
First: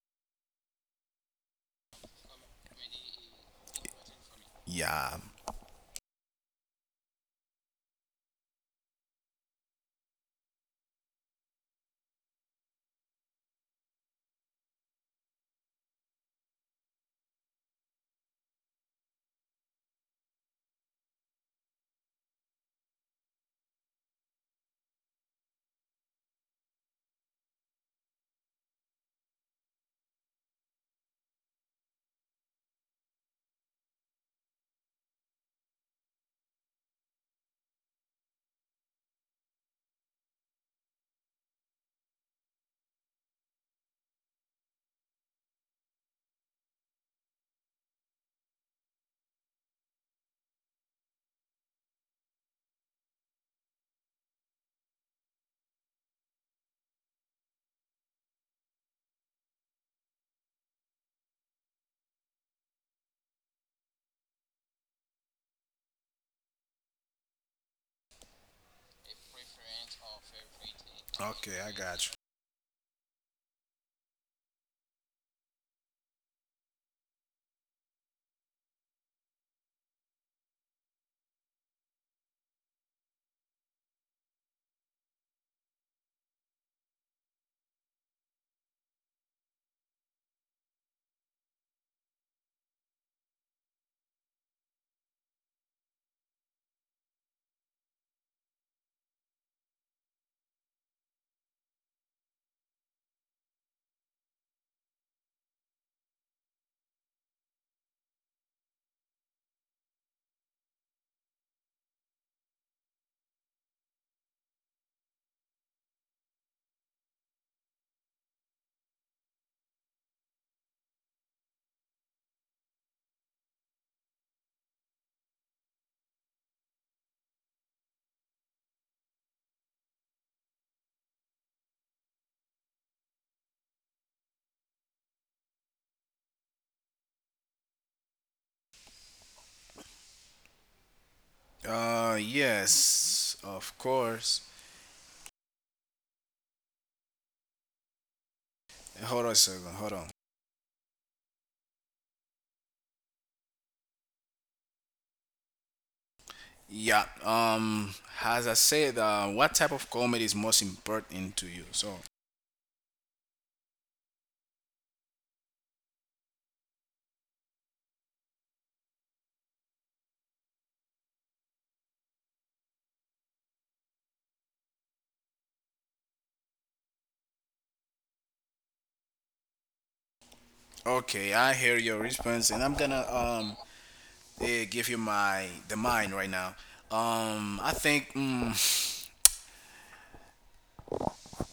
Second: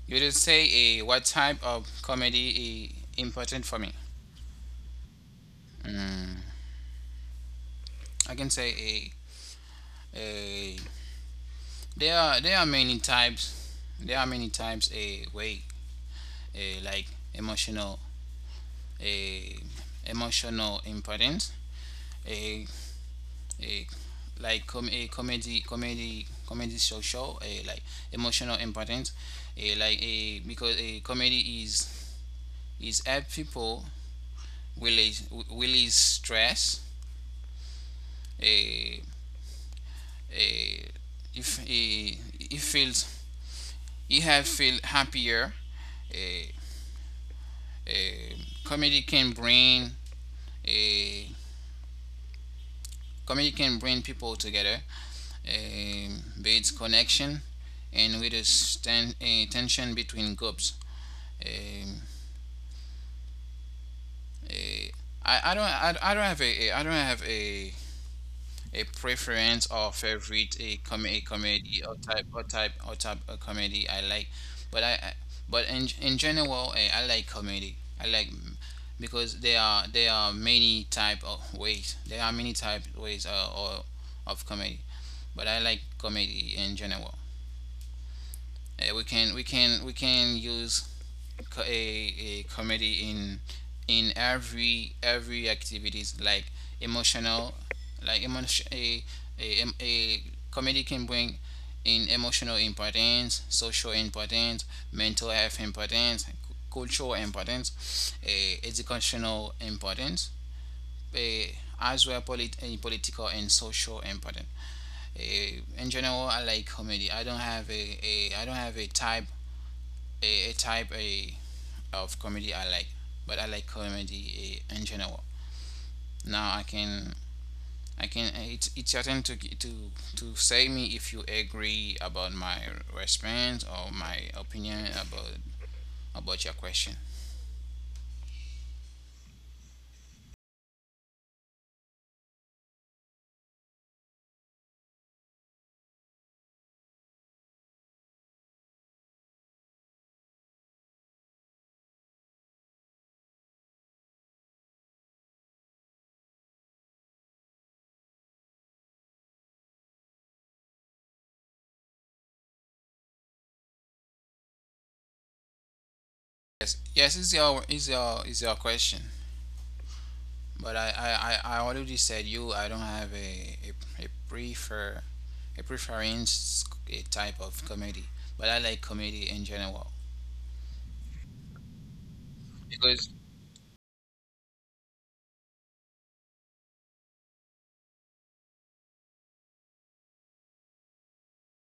you did say what type of comedy is important for me. Yeah. Mm, I can say a there are many types. There are many types a way a like emotional, a emotional importance, a a like com- a comedy show, a like emotional importance, a like a because a comedy is help people release release stress. A a If he feels, he have feel happier. A, a comedy can bring a Comedy can bring people together, builds connection and reduce tension between groups. Aaii do not I don't have a a preference or favorite a, com- a Okay, comedy, I or type got or type or type of comedy I like, but I but in general, I like comedy. I like. Because there are many type of ways. There are many type ways, or of comedy, but I like comedy in general. We can use co- a comedy in every activities, like emotional, like emotion a, em- a comedy can bring in emotional importance, social importance, mental health importance, cultural importance, educational importance, a, as well polit- a political and social important. In general, I like comedy. I don't have a type, a type a of comedy I like, but I like comedy in general. Now I can it's your turn to say me if you agree about my response or my opinion about your question. you. Yes, of course. Hold on a second. Hold on. Yeah. As I said, what type of comedy is most important to you? So, Yes, yes. Is your question. But I already said you I don't have a, a prefer a preference, a type of comedy. But I like comedy in general okay, I hear your response, and I'm because. gonna give you my the mine right now. I think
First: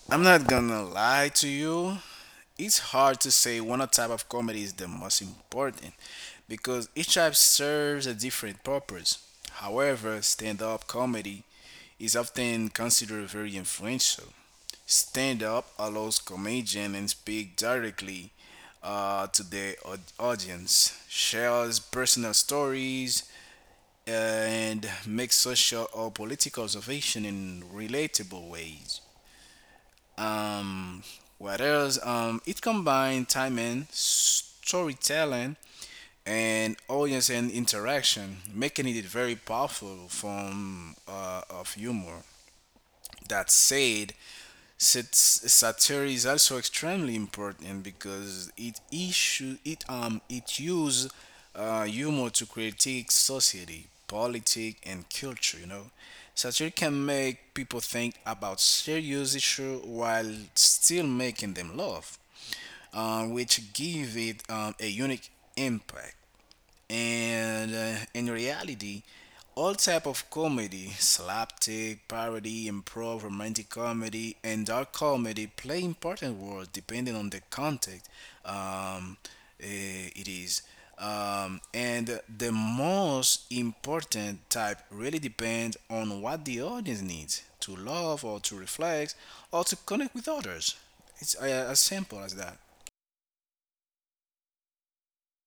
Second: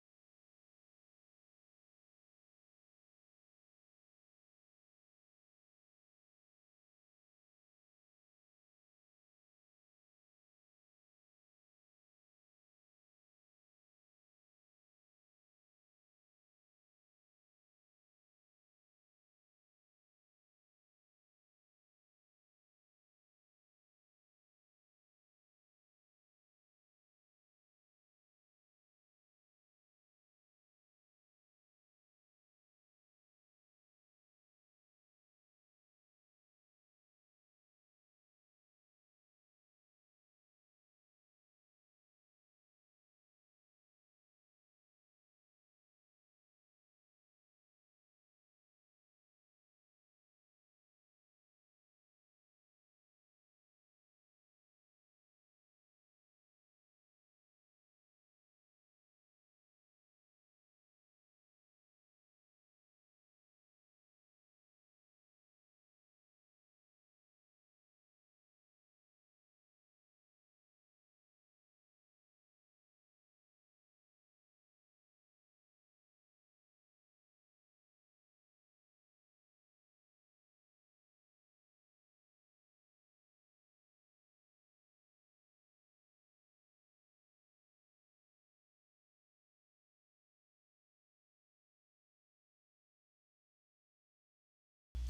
I'm not gonna lie to you. It's hard to say one type of comedy is the most important because each type serves a different purpose. However, stand-up comedy is often considered very influential. Stand up allows comedian and speak directly to the audience, shares personal stories, and makes social or political observation in relatable ways. Um, what else? It combines timing, storytelling, and audience and interaction, making it a very powerful form of humor. That said, satire is also extremely important because it issue it it use humor to critique society, politics, and culture. You know, satire can make people think about serious issue while still making them laugh, which give it a unique impact. And in reality, all type of comedy, slapstick, parody, improv, romantic comedy, and dark comedy play important roles depending on the context. Um, eh, it is and The most important type really depends on what the audience needs to love or to reflect or to connect with others. It's as simple as that.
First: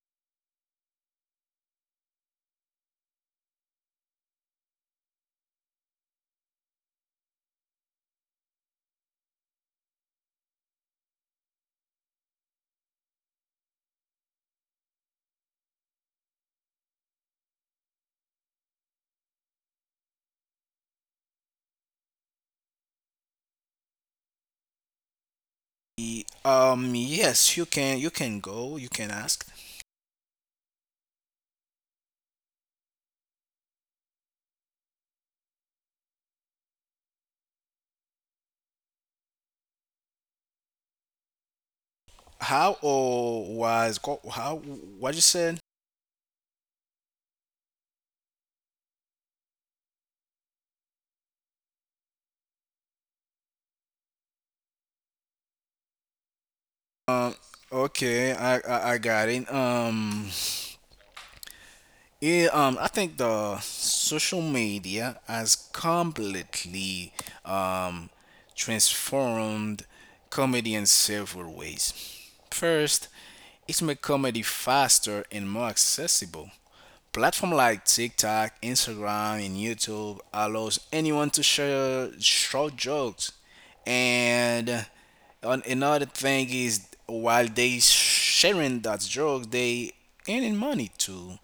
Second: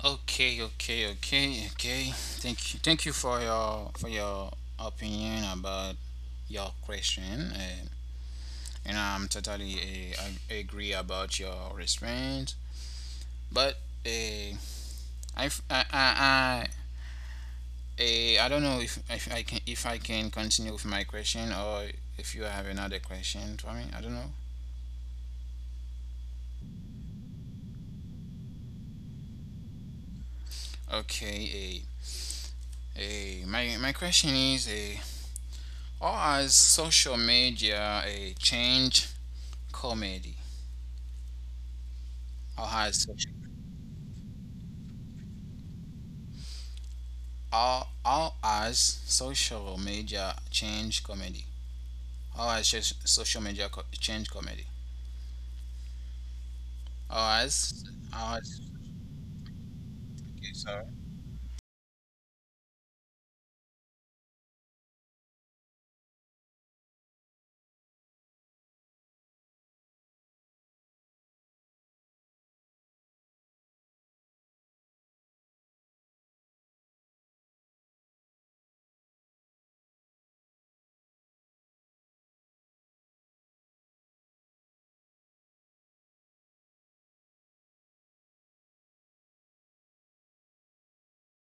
Okay, okay, okay, okay. Thank you for your opinion about your question, and I'm totally agree about your response. But uh, I, f- I don't know if I can continue with my question, or if you have another question for me. I don't know. Yes, you can, you can go, you can ask. Okay. My question is, how has social media changed comedy? How How has or was how, what you said? how has social media changed comedy? How has social media changed comedy? How Um, has okay, how has I got it. Okay, sorry. Yeah, I think the social media has completely um, transformed comedy in several ways. First, it's made comedy faster and more accessible. Platform like TikTok, Instagram, and YouTube allows anyone to share short jokes. And on, another thing is, while they sharing that joke, they earning money too,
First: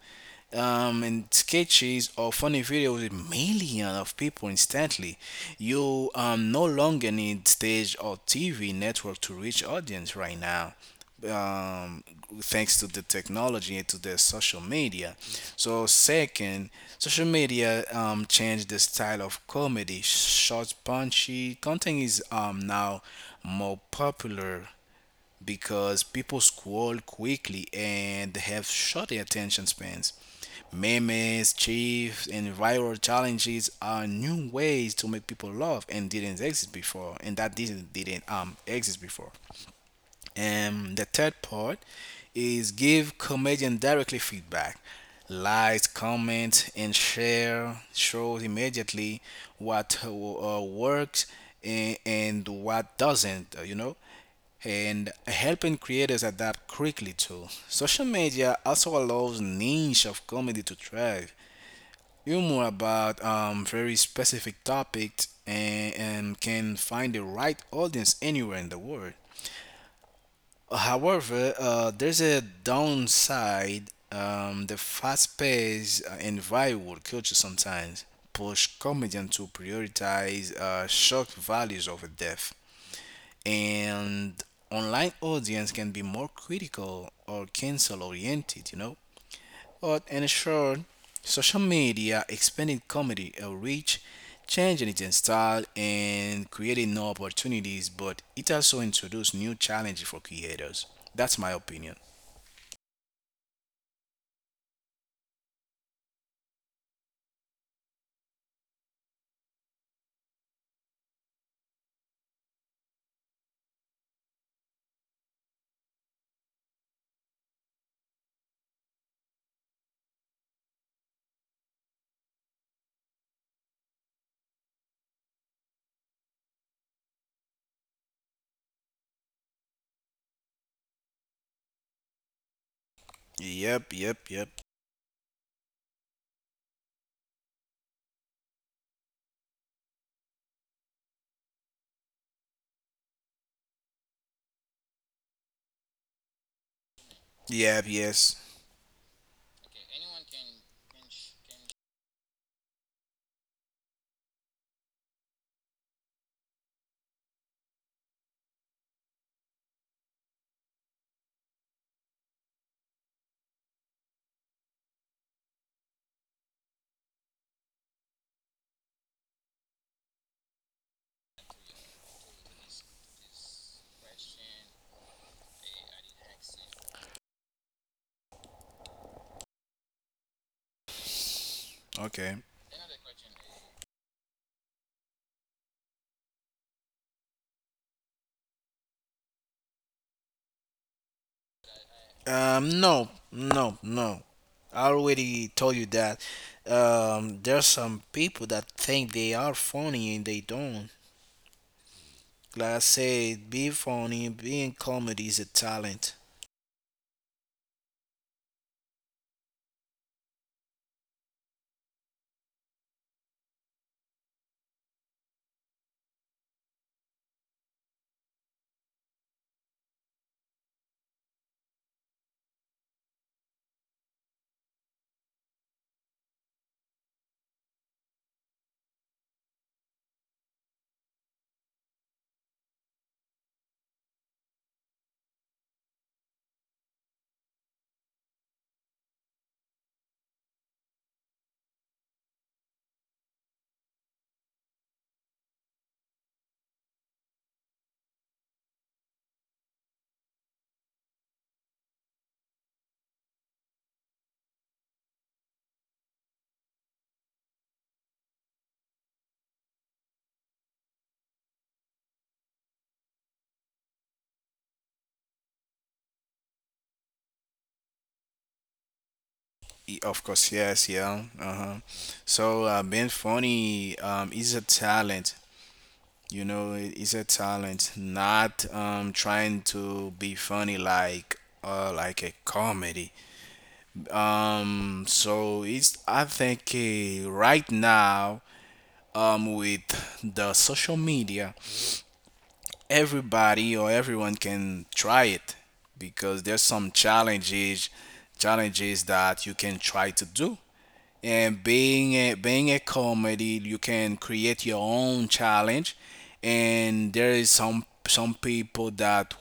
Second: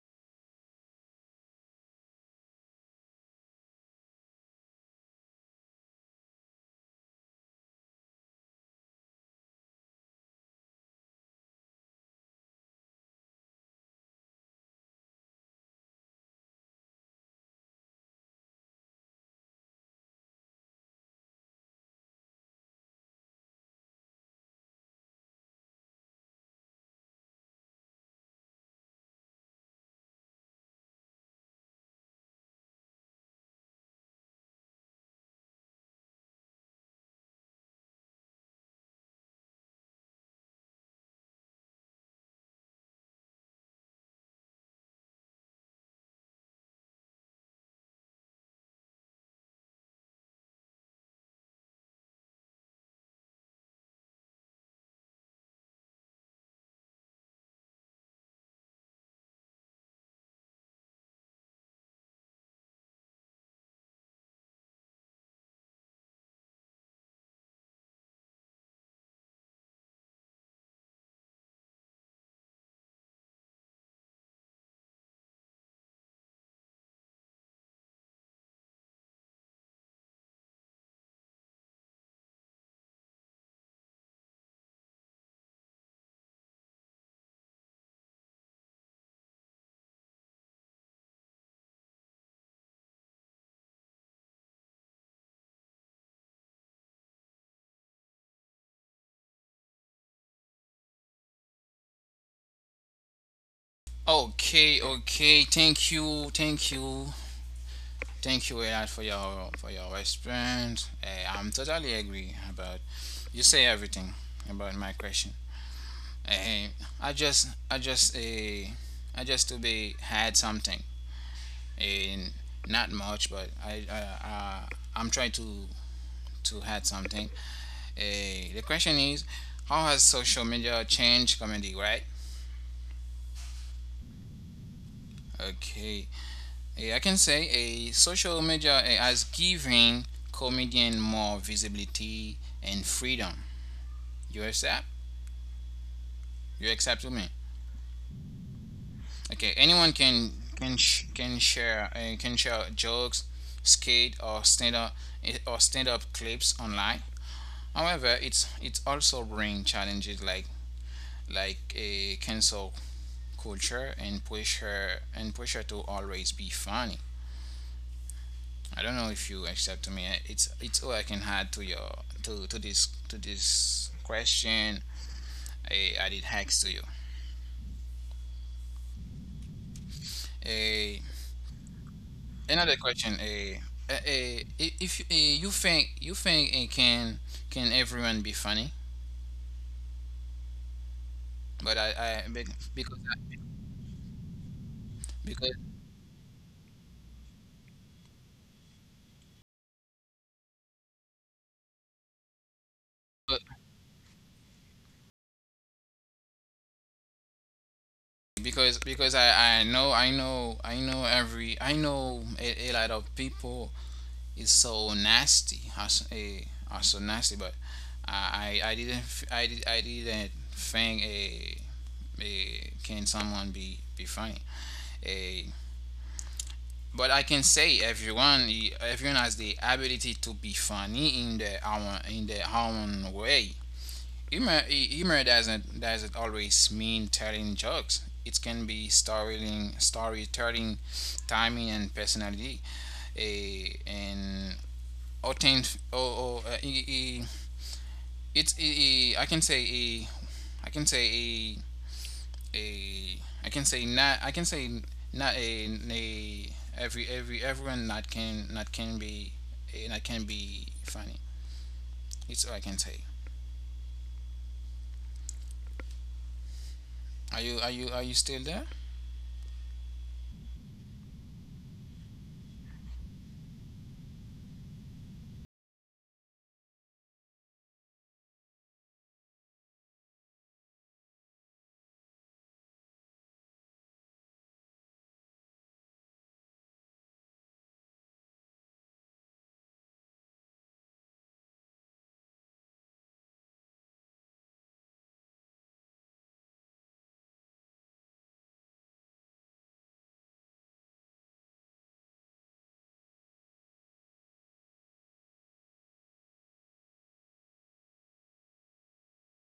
and sketches or funny videos with millions of people instantly. You no longer need stage or TV network to reach audience right now. Um, Thanks to the technology and to the social media. So second, social media changed the style of comedy. Short, punchy content is now more popular because people scroll quickly and have short attention spans. Memes, chiefs, and viral challenges are new ways to make people laugh and didn't exist before, and that didn't exist before. And the third part is give comedian directly feedback. Likes, comment, and share shows immediately what works, and what doesn't. You know, and helping creators adapt quickly too. Social media also allows niche of comedy to thrive, hear more about very specific topics, and can find the right audience anywhere in the world. However, there's a downside. The fast-paced and viral culture sometimes push comedians to prioritize shock values over depth, and online audience can be more critical or cancel-oriented. You know, but in short, social media expanded comedy outreach, changing its style and creating new opportunities, but it also introduced new challenges for creators. That's my opinion. Okay, okay. Thank you, Elad, for your response. I'm totally agree about you say everything about my question. Eh, I just I just eh, I just to be had something, and not much, but I'm trying to add something. The question is, how has social media changed comedy, right? Yep, yep, yep. Okay. I can say a social media has given comedian more visibility and freedom. You accept? You accept to me? Yep, yes. Okay. Anyone can sh- can share eh, can share jokes, skate or stand up, or stand up clips online. However, it also bring challenges, like a cancel culture, and push her to always be funny. I don't know if you accept me. It's all I can add to your, to this question. I added hacks to you. A Okay. Another question. If you think can everyone be funny? But I bec- because No, I- no, no. I already because told you that. There's some people that think they are funny and they don't. Like I but- said, be funny, being comedy is a talent. Because I know a lot of people is so nasty. Are so nasty, but I, didn't f- I, did, I didn't think a can someone be funny. A But I can say everyone everyone has the ability to be funny in their own way. Humor doesn't always mean telling jokes. It can be storytelling, timing, and personality. A and obtain or e- e- it's e- e- I can say a I can say a I can say not. I can say Not a, a every, everyone not can be, not can be funny. It's all I can say. Are you still there? Of course, yes, yeah. Uh-huh. So, being funny is a talent. You know, it is a talent. Not trying to be funny like a comedy. So it's, I think right now, with the social media, everybody or everyone can try it because there's some challenges that you can try to do. And being a comedy, you can create your own challenge. And there is some people that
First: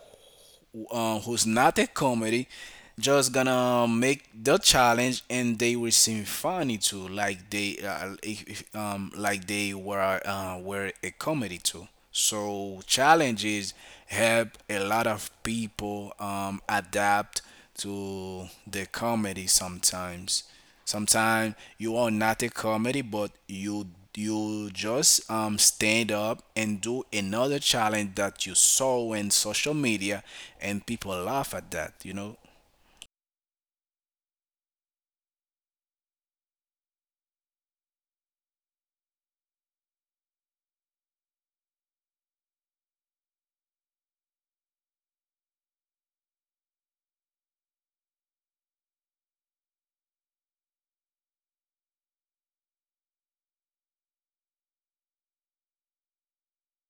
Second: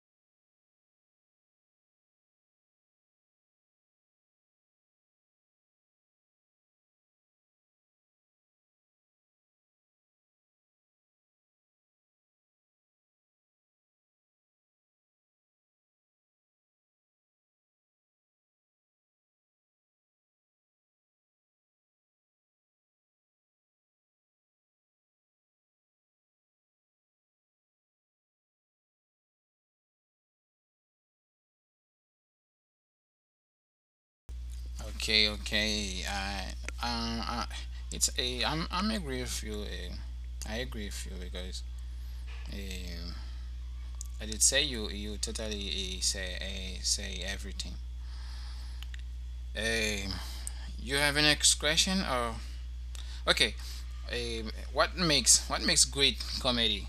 who's not a comedy just gonna make the challenge and they will seem funny too, like they if, like they were a comedy too. So challenges help a lot of people adapt to the comedy sometimes. Sometimes you are not a comedy, but you just stand up and do another challenge that you saw in social media, and people laugh at that. You know, Okay, okay. Um I, I'm agree with you. I agree with you because um I did say you totally, say everything. Um You have an next question? Oh, okay. What makes great comedy?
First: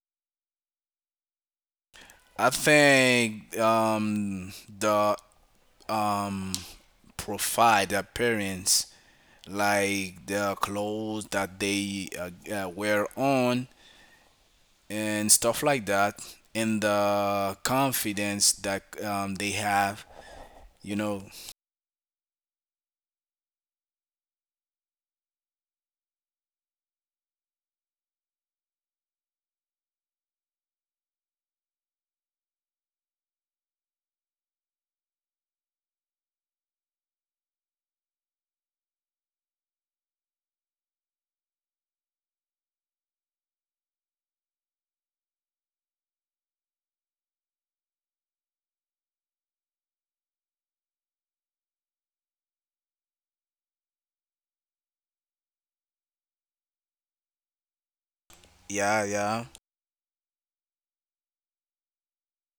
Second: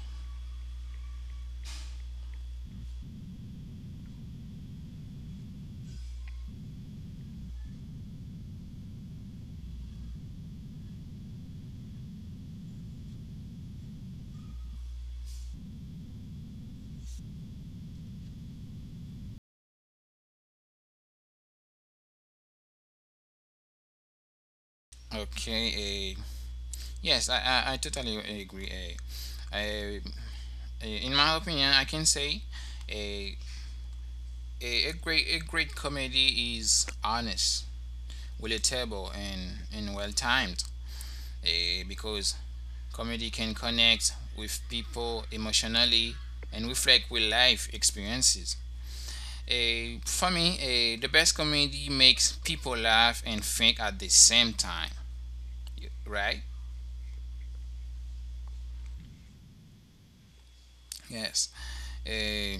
I think the um, provide appearance, like the clothes that they wear on and stuff like that, and the confidence that they have, you know. Okay. Uh, yes, I totally agree. I, in my opinion, I can say a, a great comedy is honest, relatable, and well timed. Because comedy can connect with people emotionally and reflect with life experiences. For me, the best comedy makes people laugh and think at the same time, right? Yeah, yeah. Yes. Eh,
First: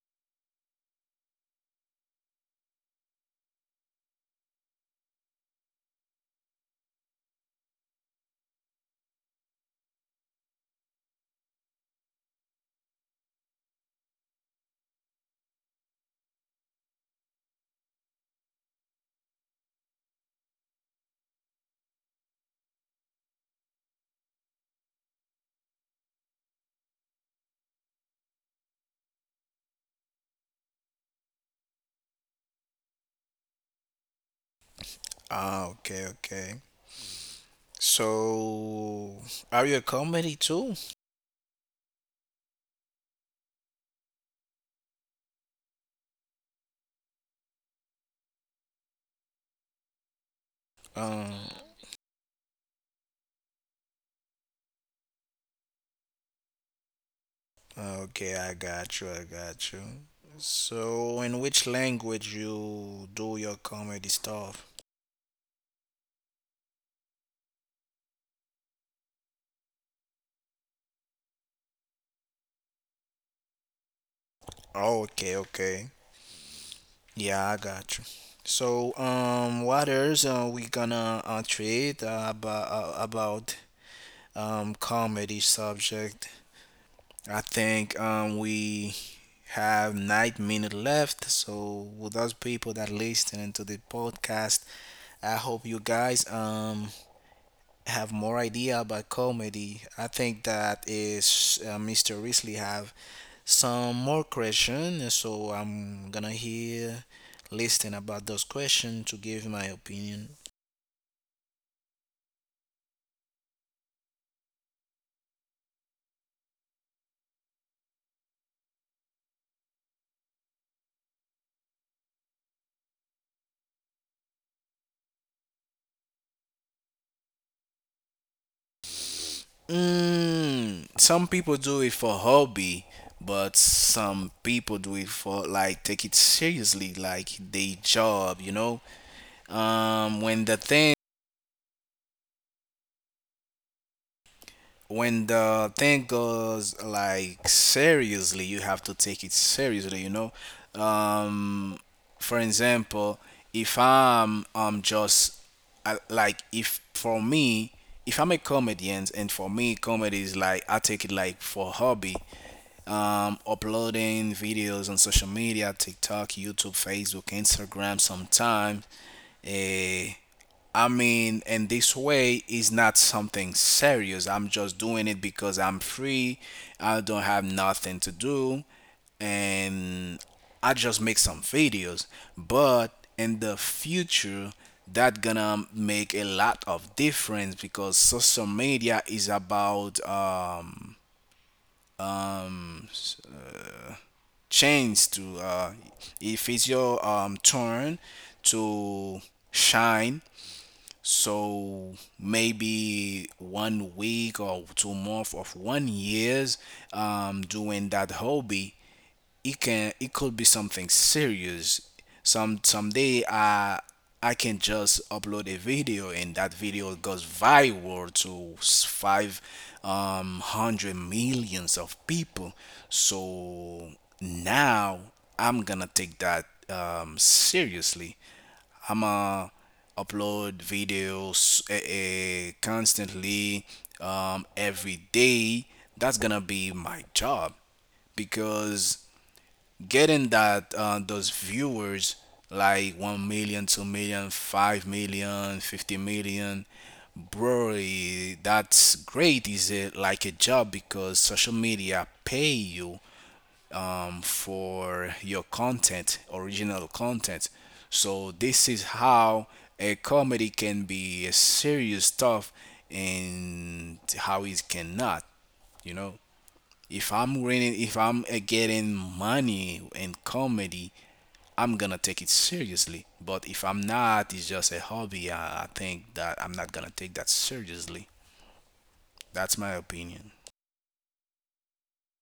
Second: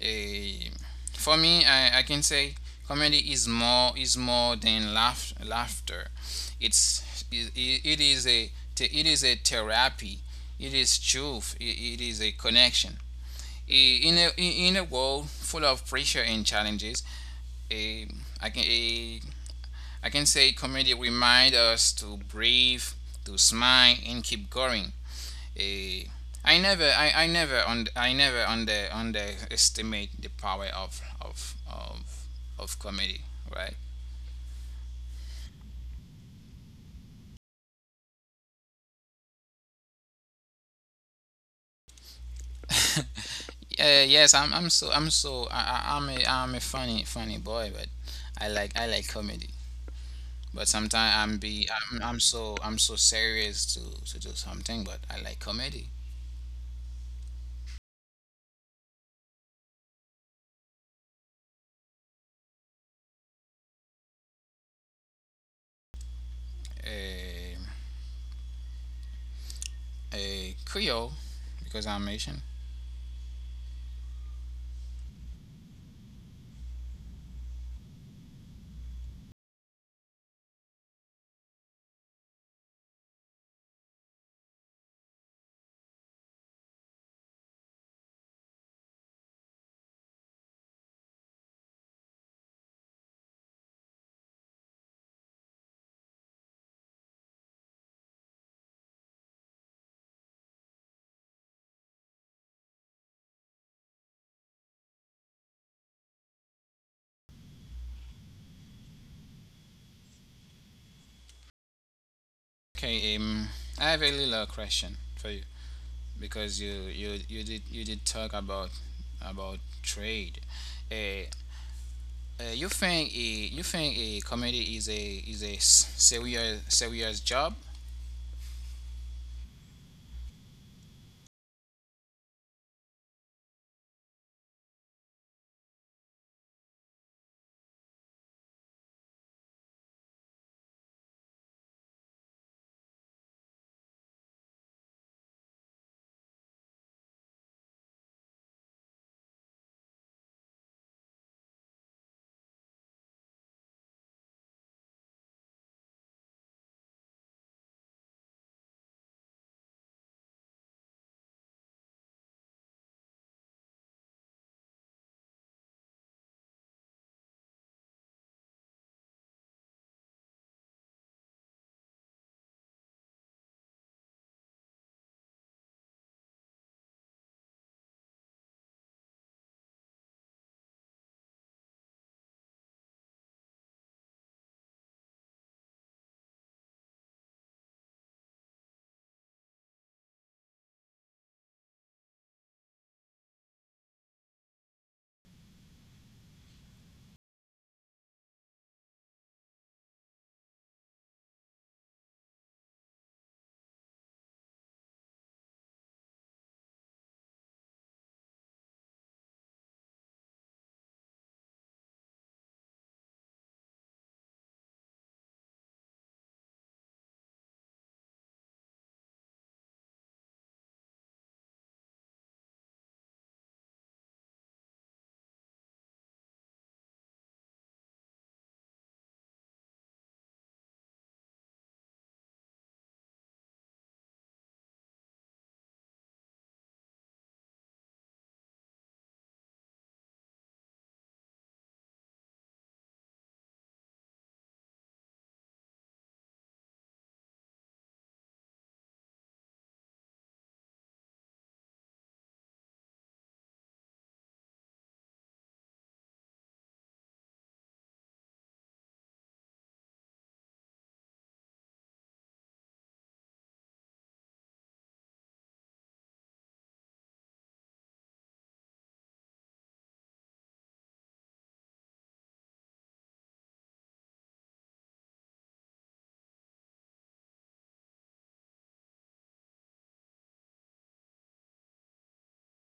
eh, for me, I can say comedy is more than laughter. It's it, it is a it is a therapy. It is truth. It is a connection. In a world full of pressure and challenges, eh, I can a I can say comedy remind us to breathe, to smile, and keep going. Eh, I never underestimate the power of comedy, right? Ah, okay, okay. So, are you a comedy too? Yeah, yes. I'm so, I- I'm a funny, funny boy, but I like comedy. But sometimes I'm be, Um, I'm so serious to do something, but I like comedy. okay, I got you, I got you. So, in which language you do your comedy stuff? Eh, a Creole, because I'm Asian. Oh, okay, okay. Yeah, I got you. So, what else are we gonna treat about comedy subject? I think we have 9 minutes left. So, with those people that listening to the podcast, I hope you guys have more idea about comedy. I think that is Mr. Risley have some more question. So I'm gonna hear listen about those questions to give my opinion. Okay. I have a little question for you, because you did talk about trade. Uh, uh, you think a you think a comedy is a serious job? Some people do it for hobby, but some people do it for like take it seriously, like they job. Um, when the thing when the thing goes like seriously, you have to take it seriously. Um, for example, if I'm just I, like if for me if I'm a comedian and for me comedy is like I take it like for hobby, uploading videos on social media, TikTok, YouTube, Facebook, Instagram sometimes. Eh, I mean, and this way is not something serious. I'm just doing it because I'm free, I don't have nothing to do, and I just make some videos. But in the future, that gonna make a lot of difference, because social media is about, change to, if it's your turn to shine. So maybe one week or 2 months of one years, doing that hobby, it could be something serious. Someday I can just upload a video, and that video goes viral to five hundred millions of people. So now I'm gonna take that seriously. I'm going to upload videos constantly, every day. That's gonna be my job, because getting that, those viewers, like 1 million, 2 million, 5 million, 50 million. Bro, that's great. Is it like a job? Because social media pay you, for your content, original content. So this is how a comedy can be a serious stuff, and how it cannot you know if I'm winning, if I'm getting money in comedy, I'm gonna take it seriously. But if I'm not, it's just a hobby. I think that I'm not gonna take that seriously. That's my opinion.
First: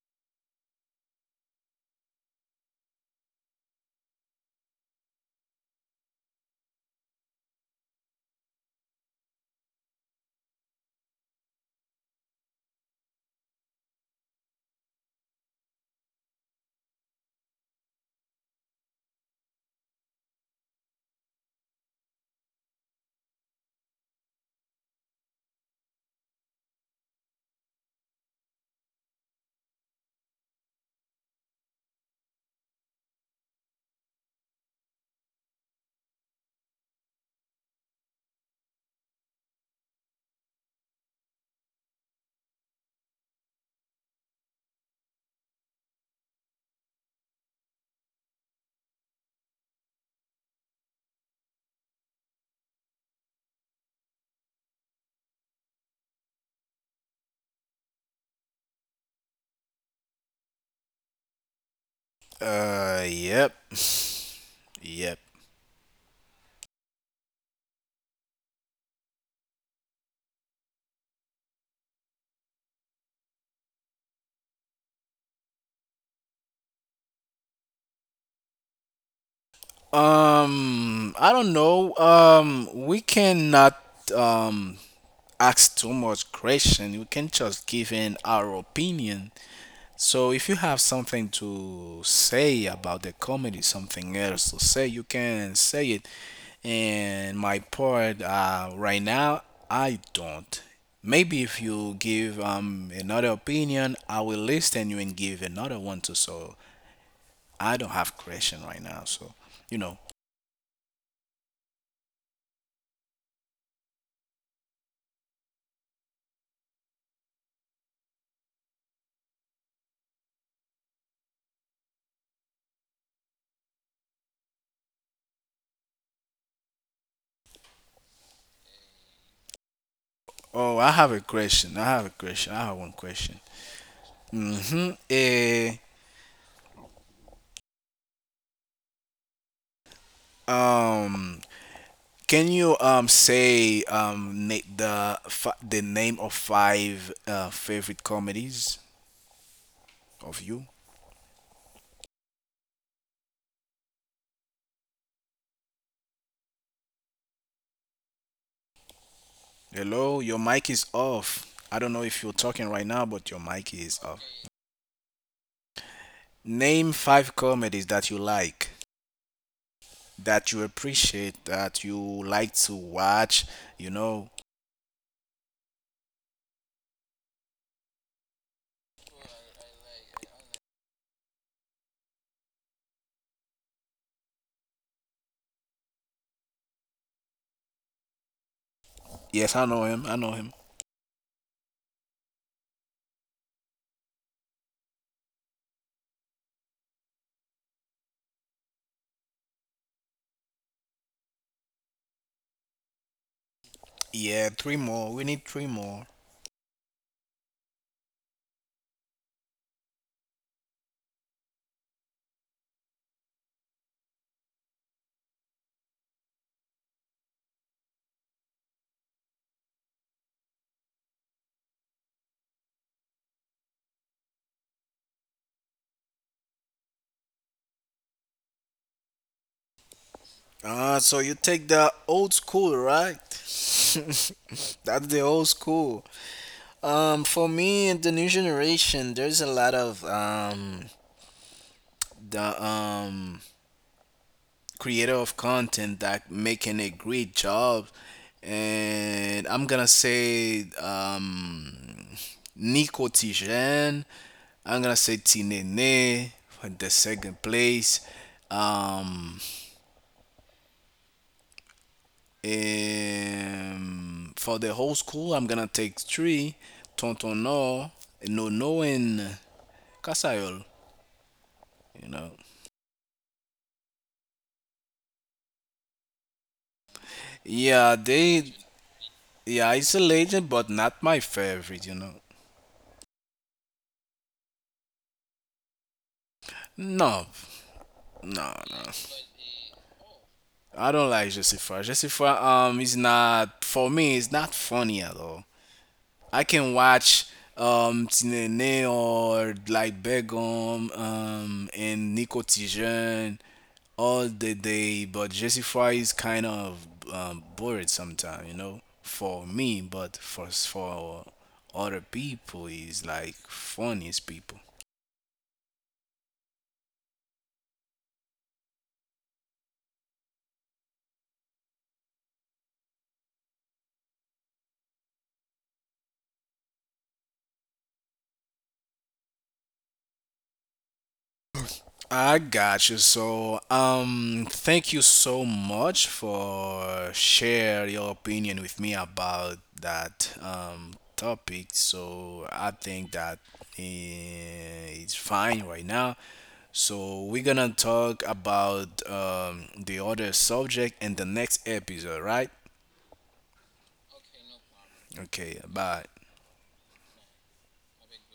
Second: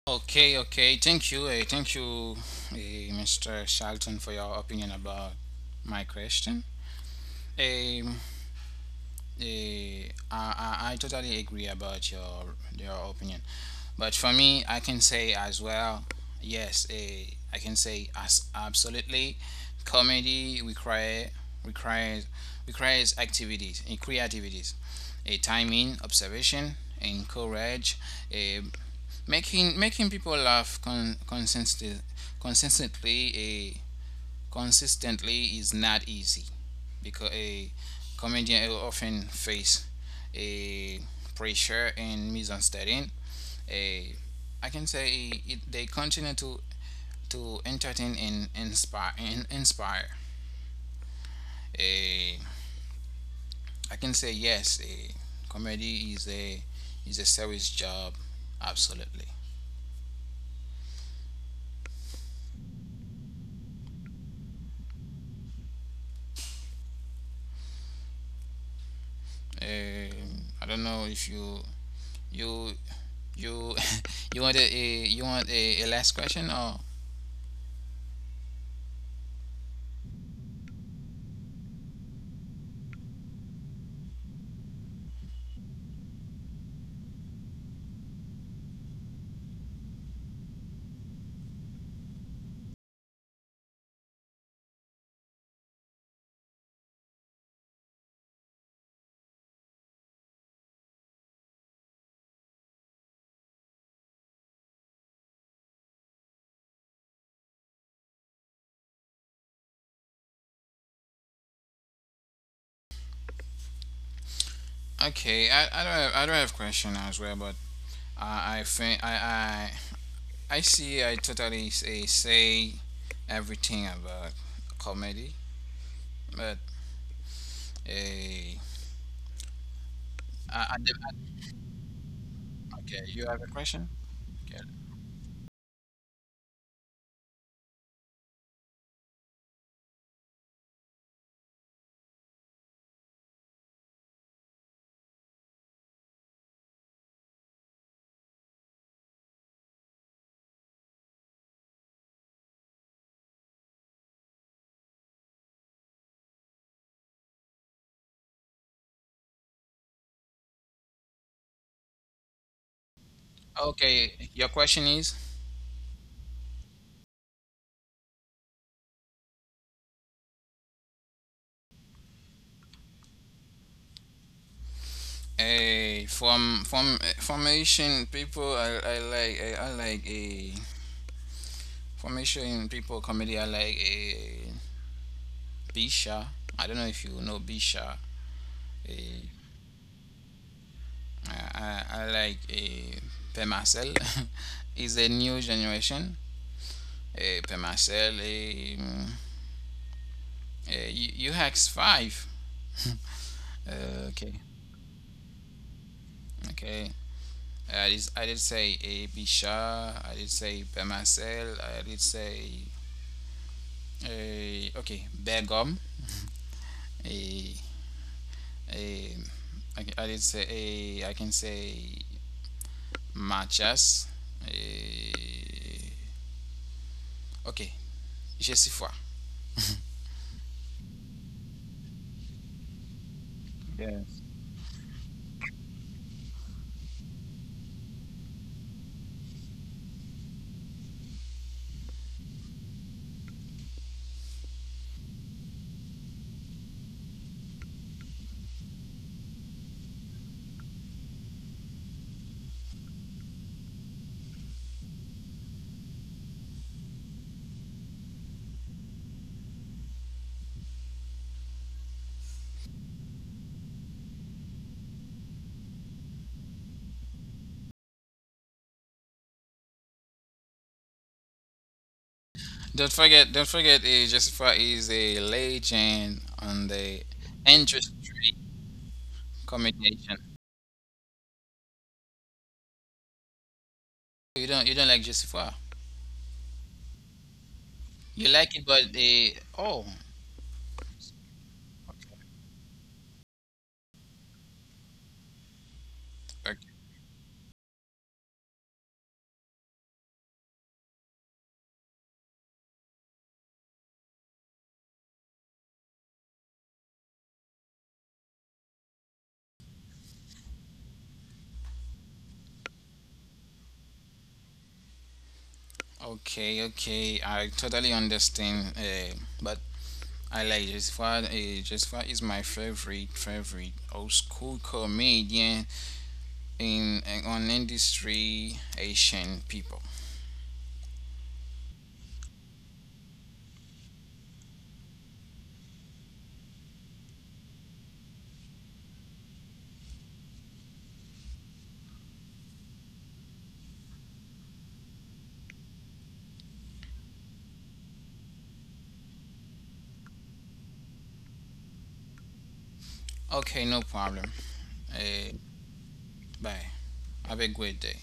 Okay, okay. Thank you. Thank you, uh, Mr. Shelton, for your opinion about my question. Um, Eh, I, I totally agree about your opinion, but for me, I can say as well, yes. I can say as absolutely, comedy requires requires activities and creativities, a timing, observation, and courage. eh, making people laugh consistently eh, consistently is not easy, because a comedian will often face a pressure and misunderstanding. A I can say they continue to entertain and inspire. A I can say yes, a comedy is a serious job, absolutely. Yep, yep. I don't know if you you you want a, you want a last question or. I don't know. We cannot um ask too much question. We can just give in our opinion. So if you have something to say about the comedy, something else to say, you can say it. And my part, right now, I don't. Maybe if you give another opinion, I will listen you and give another one too. So I don't have question right now. So, you know. Okay, I don't have question as well, but I, I think I, I I see I totally say everything about comedy, but eh, Oh, I, I have I, a question. I have a question. I have one okay, you question. have a question? Okay, Mm-hmm. Um, Can you say the name of five favorite comedies of you? Hello, your mic is off. I don't know if you're talking right now, but your mic is off. okay, your question is. Name five comedies that you like, that you appreciate, that you like to watch. You know. A from eh, Formation people. I like a formation people comedy. I like a Bisha. I don't know if you know Bisha. Eh, Yes, I know him. I know him. like a Pemasel. Is a new generation. Per Marcel. Hex five. Okay, Yeah, three more. We need three more. okay. I did say a Bisha. I did say Per Marcel. I did say okay, Bergom. A Begum. Eh, okay, I did say, I can say Machas. uh, okay, je. Ah, so you take the old school, right? Yes. That's the old school. For me, in the new generation, there's a lot of the creator of content that making a great job, and I'm gonna say Nico Tijen. I'm gonna say Tinene for the second place. Um, and for the whole school, I'm gonna take three. Tonton No, No No, and Kasayol. You know. Don't forget, Jessica is a legend on the interest Yeah, they yeah. It's a communication. legend, but not my favorite. You don't like Joseph Wow. No, You no, like it, no. but they oh I don't like Jessica. Jessica is not for me. It's not funny at all. I can ok- watch Tinene or like Begum and Nico Tijen all the day, but Jessica is kind of bored sometimes, for me. But for other people, is like funniest people. okay, okay, I totally understand. But I like Joseph Wow. Joseph Wow is my favorite old school comedian in on industry Asian people. I got you. So, thank you so much for share your opinion with me about that topic. So I think that, it's fine right now. So we're gonna talk about the other subject in the next episode, right? Okay, no problem. Okay, Uh, bye. Bye. Have a great day.